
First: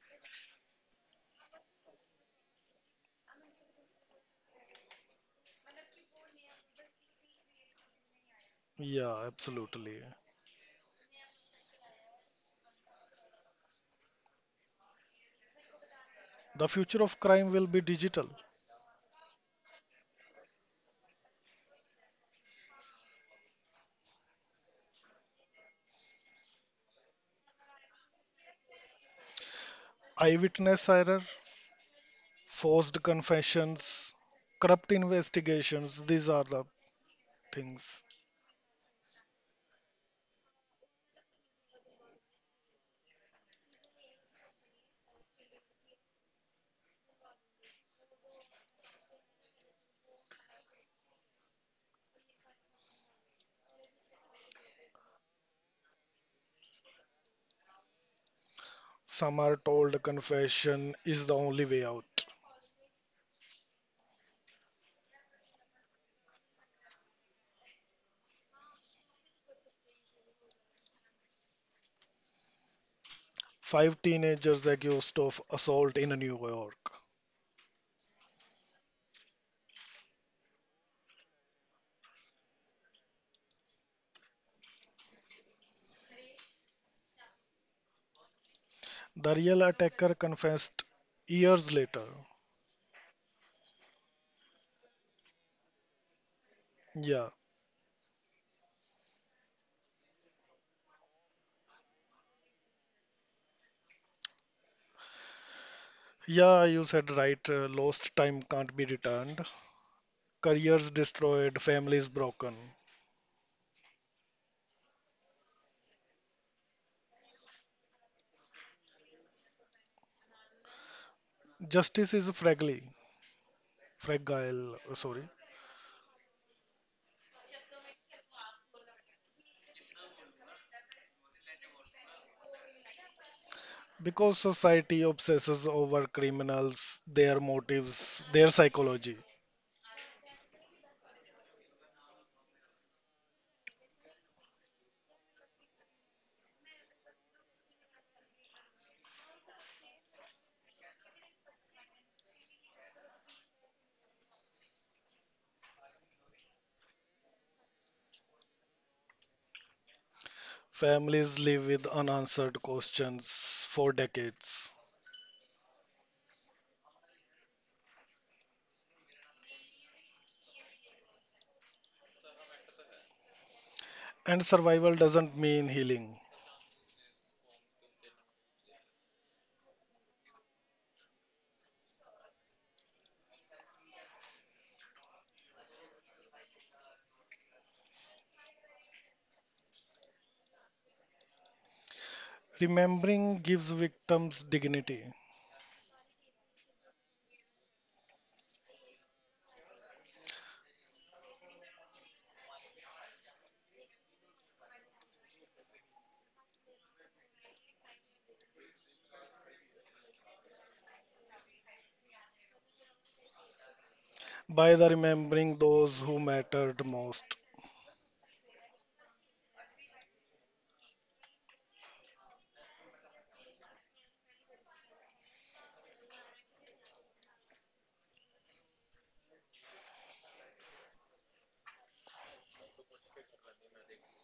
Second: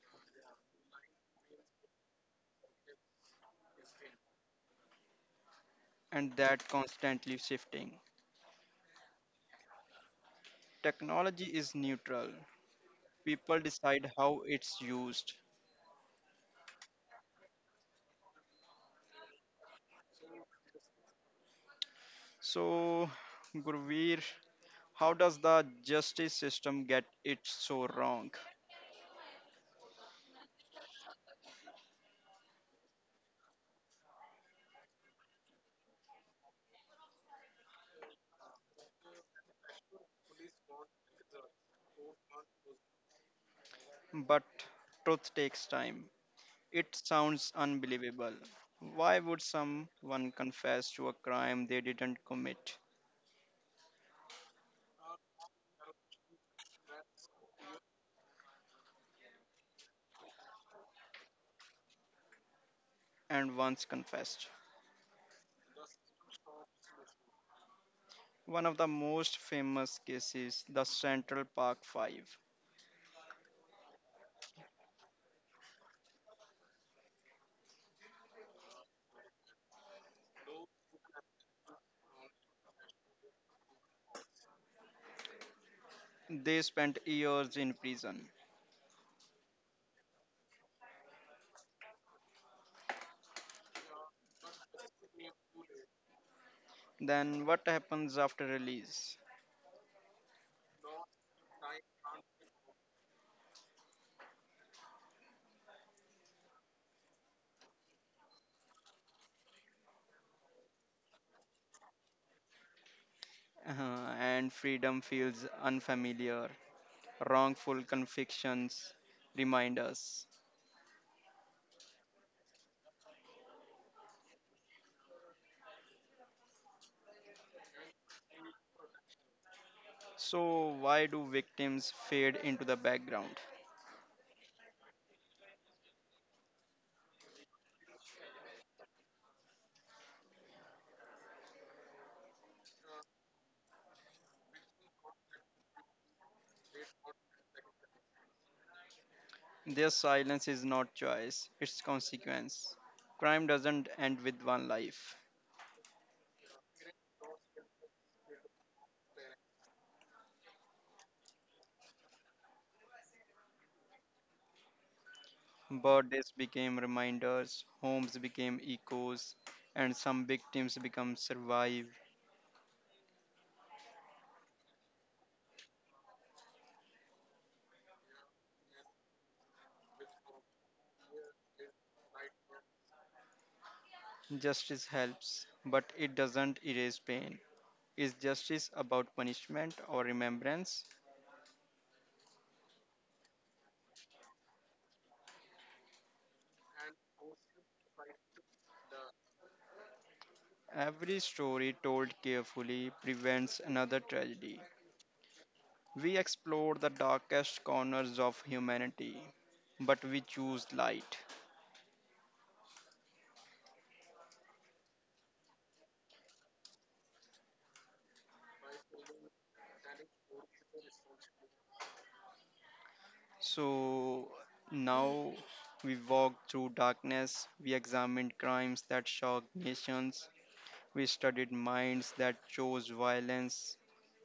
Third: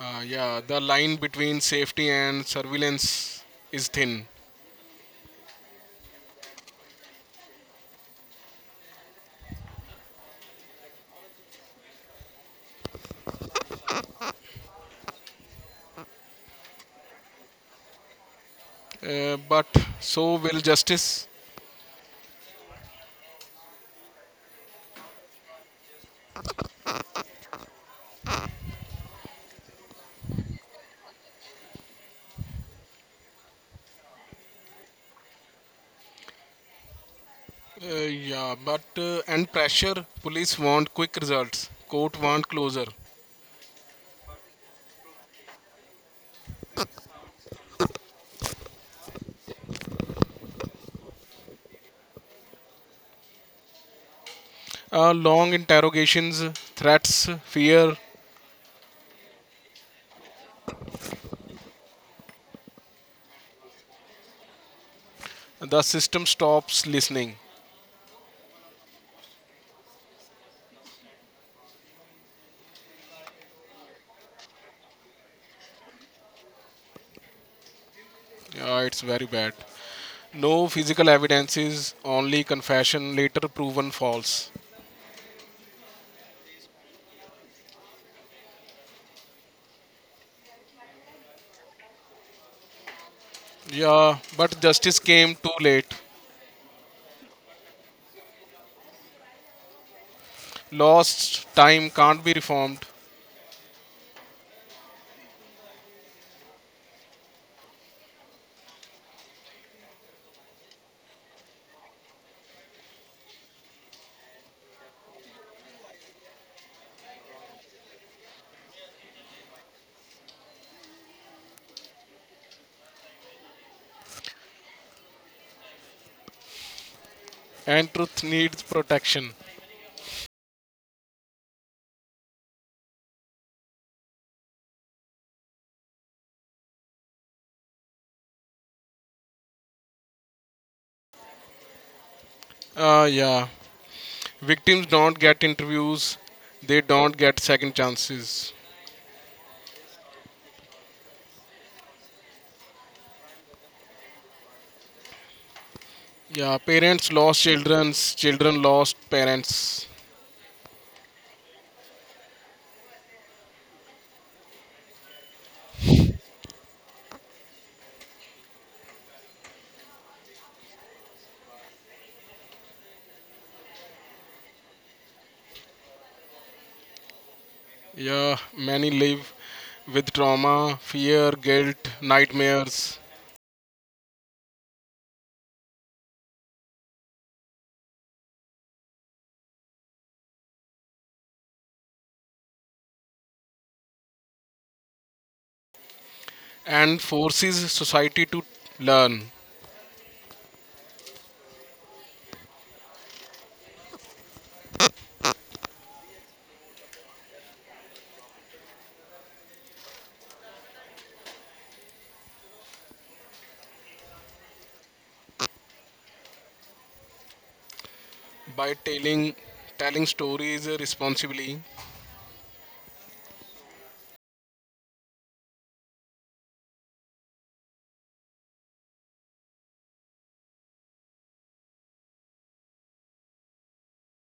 C: Yeah, the line between safety and surveillance is thin.
A: and that constantly shifting.
B: Yeah, absolutely.
A: Technology is neutral, people decide how it's used.
B: The future of crime will be digital.
C: But so will justice.
A: So, Gurveer, how does the justice system get it so wrong?
B: Eyewitness error, forced confessions, corrupt investigations. These are the
C: Uh,
B: things.
C: yeah, but and pressure. Police want quick results. Court want closure.
A: But truth takes time. It sounds unbelievable. Why would someone confess to a crime they didn't commit
C: Long interrogations, threats, fear,
B: Some are told confession is the only way out.
A: and once confessed?
C: the system stops listening.
A: One of the most famous cases, the Central Park Five.
B: Five teenagers accused of assault in New York.
C: Yeah, it's very bad. No physical evidences, only confession later proven false.
A: They spent years in prison.
B: The real attacker confessed years later.
C: Yeah, but justice came too late.
B: Yeah.
A: Then, what happens after release?
C: Lost time can't be reformed,
B: Yeah, you said right. Lost time can't be returned. Careers destroyed, families broken.
A: Uh, and freedom feels unfamiliar. Wrongful convictions remind us.
B: Justice is fragile. Fragile, sorry.
C: and truth needs protection.
A: So, why do victims fade into the background?
B: Because society obsesses over criminals, their motives, their psychology.
C: Yeah, victims don't get interviews, they don't get second chances.
A: Their silence is not choice, it's consequence. Crime doesn't end with one life.
C: Yeah, parents lost children, children lost parents.
B: Families live with unanswered questions for decades.
A: Birthdays became reminders, homes became echoes, and some victims become survive.
B: And survival doesn't mean healing.
C: Yeah, many live with trauma, fear, guilt, nightmares.
A: Justice helps, but it doesn't erase pain. Is justice about punishment or remembrance?
B: Remembering gives victims dignity
C: And forces society to learn
A: Every story told carefully prevents another tragedy. We explore the darkest corners of humanity, but we choose light.
B: by the remembering those who mattered most.
C: by telling stories responsibly.
A: So now we walk through darkness, we examined crimes that shocked nations, we studied minds that chose violence,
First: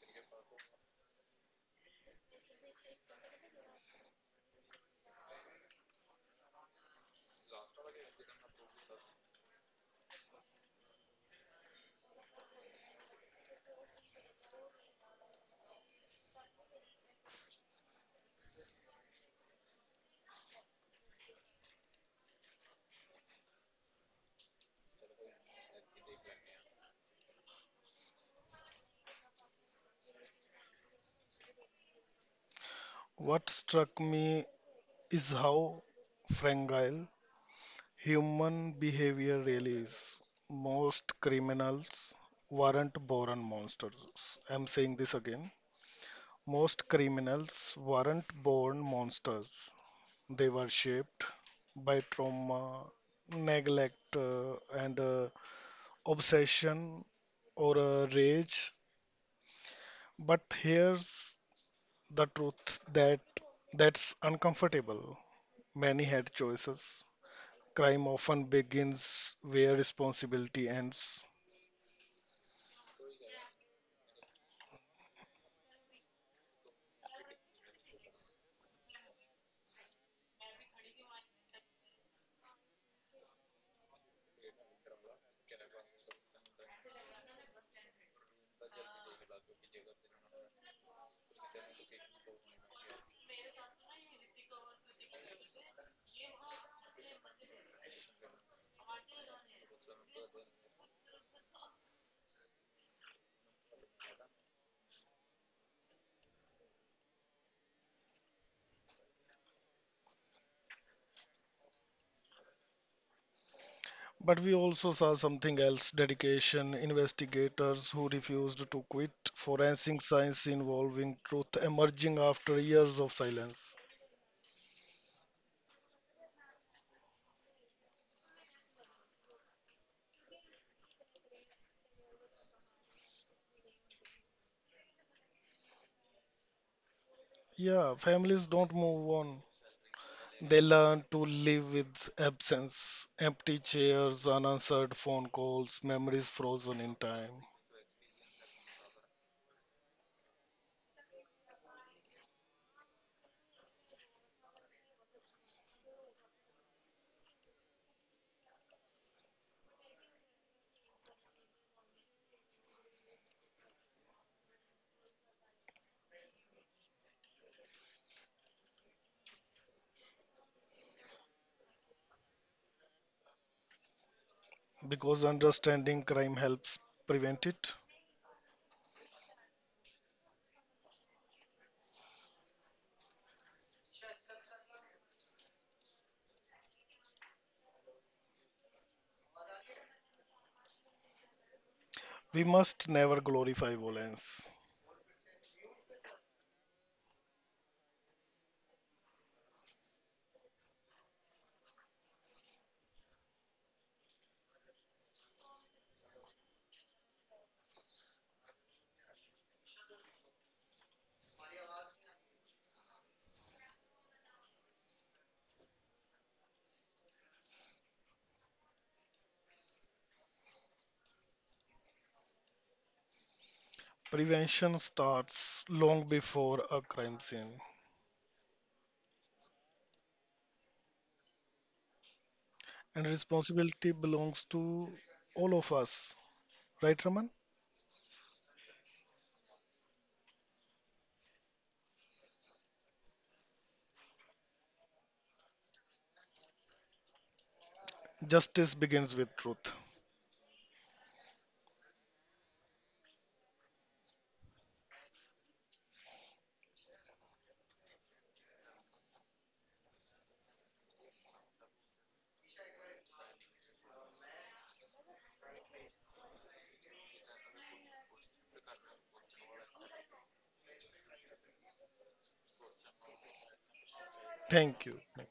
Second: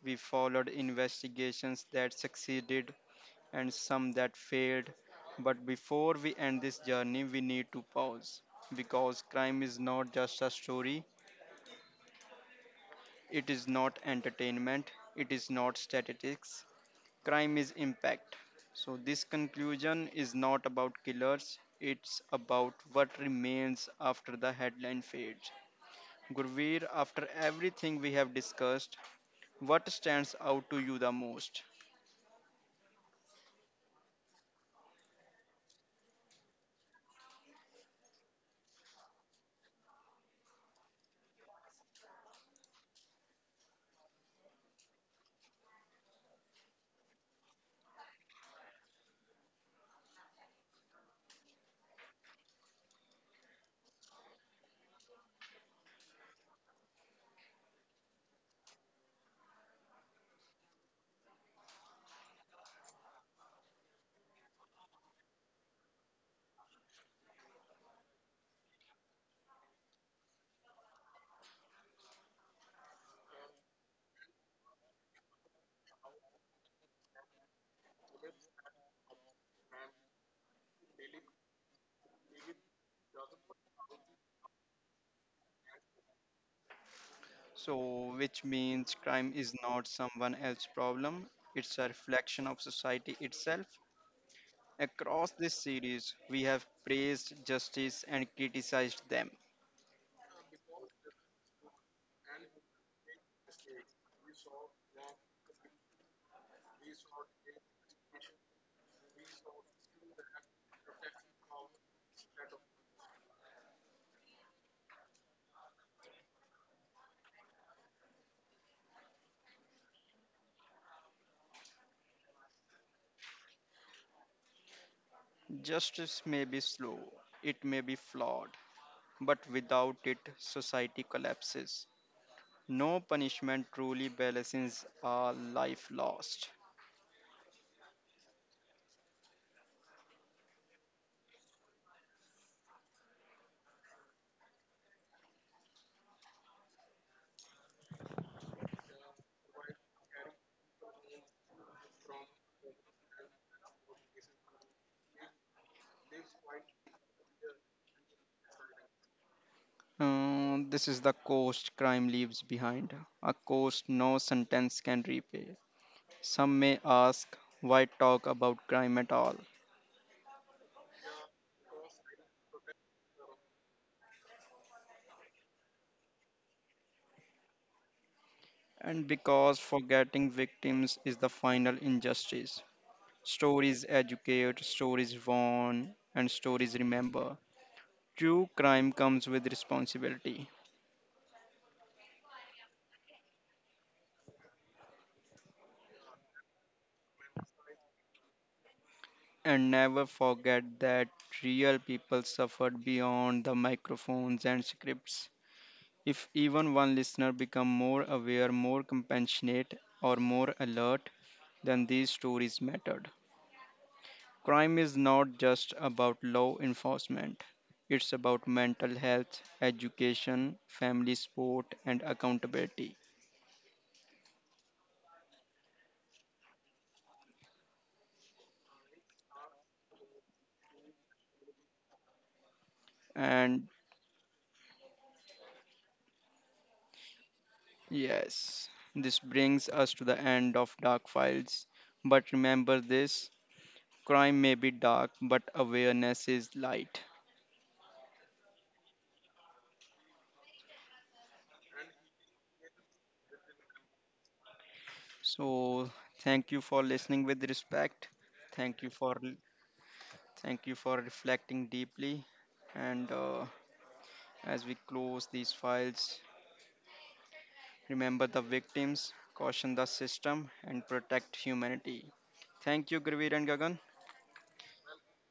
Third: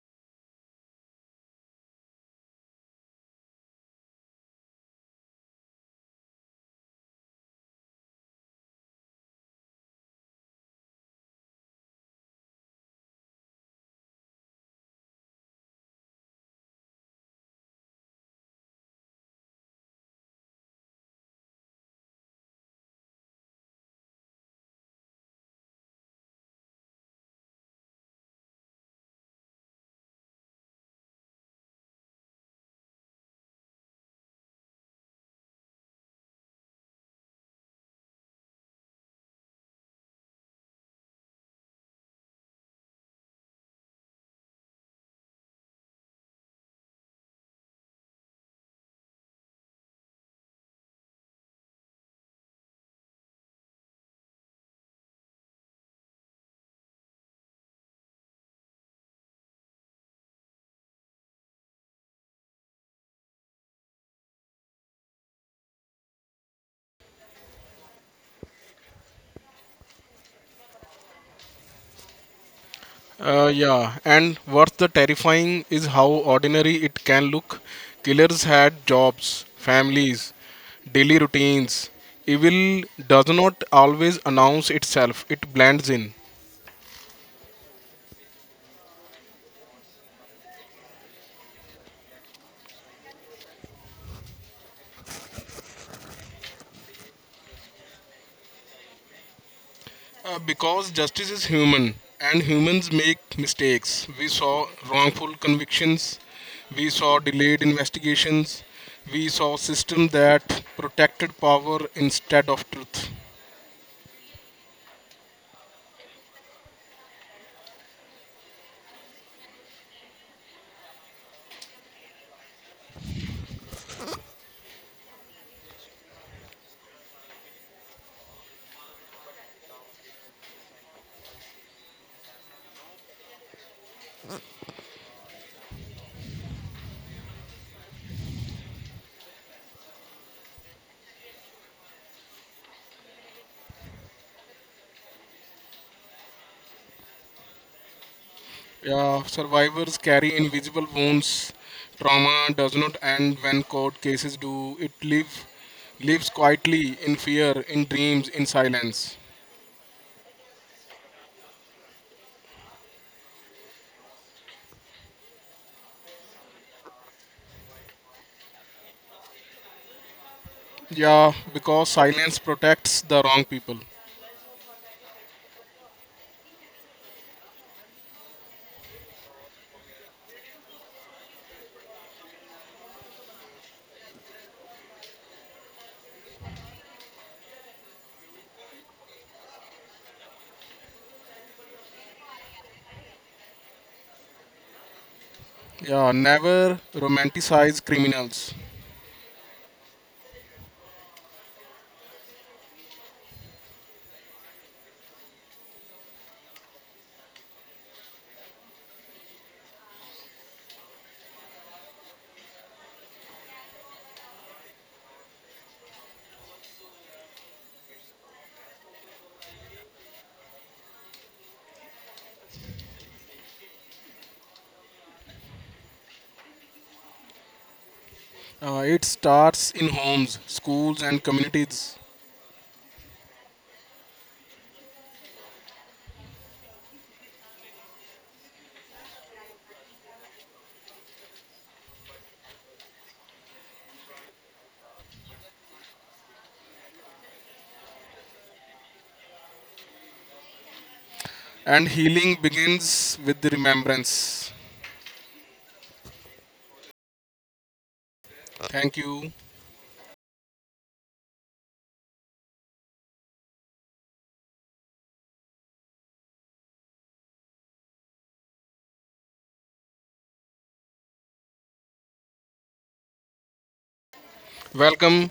A: we followed investigations that succeeded and some that failed. But before we end this journey, we need to pause because crime is not just a story. It is not entertainment, it is not statistics. Crime is impact. So, this conclusion is not about killers, it's about what remains after the headline fades. Gurveer, after everything we have discussed, what stands out to you the most?
B: What struck me is how fragile human behavior really is. Most criminals weren't born monsters. I'm saying this again. Most criminals weren't born monsters. They were shaped by trauma, neglect, and obsession or rage. But here's the truth that's uncomfortable. Many had choices. Crime often begins where responsibility ends.
C: Yeah, and what's the terrifying is how ordinary it can look. Killers had jobs, families, daily routines. Evil does not always announce itself, it blends in.
A: So, which means crime is not someone else's problem, it's a reflection of society itself. Across this series, we have praised justice and criticized them.
C: Because justice is human and humans make mistakes. We saw wrongful convictions, we saw delayed investigations, we saw system that protected power instead of truth.
B: But we also saw something else, dedication, investigators who refused to quit, forensic science involving truth emerging after years of silence.
A: Justice may be slow, it may be flawed, but without it, society collapses. No punishment truly balances a life lost.
B: Yeah, families don't move on. They learn to live with absence, empty chairs, unanswered phone calls, memories frozen in time.
C: Yeah, survivors carry invisible wounds. Trauma does not end when court cases do. Lives quietly in fear, in dreams, in silence.
A: This is the cost crime leaves behind, a cost no sentence can repay. Some may ask, why talk about crime at all?
C: Yeah, because silence protects the wrong people.
B: Because understanding crime helps prevent it,
A: And because forgetting victims is the final injustice. Stories educate, stories warn, and stories remember. True crime comes with responsibility.
B: we must never glorify violence.
C: Yeah, never romanticize criminals.
A: And never forget that real people suffered beyond the microphones and scripts. If even one listener become more aware, more compassionate, or more alert, then these stories mattered. Crime is not just about law enforcement. It's about mental health, education, family support, and accountability.
B: Prevention starts long before a crime scene.
C: It starts in homes, schools, and communities,
B: And
A: And
B: responsibility belongs to all of us. Right, Raman?
A: yes, this brings us to the end of Dark Files. But remember this crime may be dark, but awareness is light.
B: Justice begins with truth.
C: and healing begins with the remembrance.
A: So, thank you for listening with respect. Thank you
C: Thank
A: for
C: you.
A: thank you for reflecting deeply. And as we close these files, remember the victims, caution the system, and protect humanity. Thank you, Gravir and Gagan.
B: Thank you.
C: Welcome.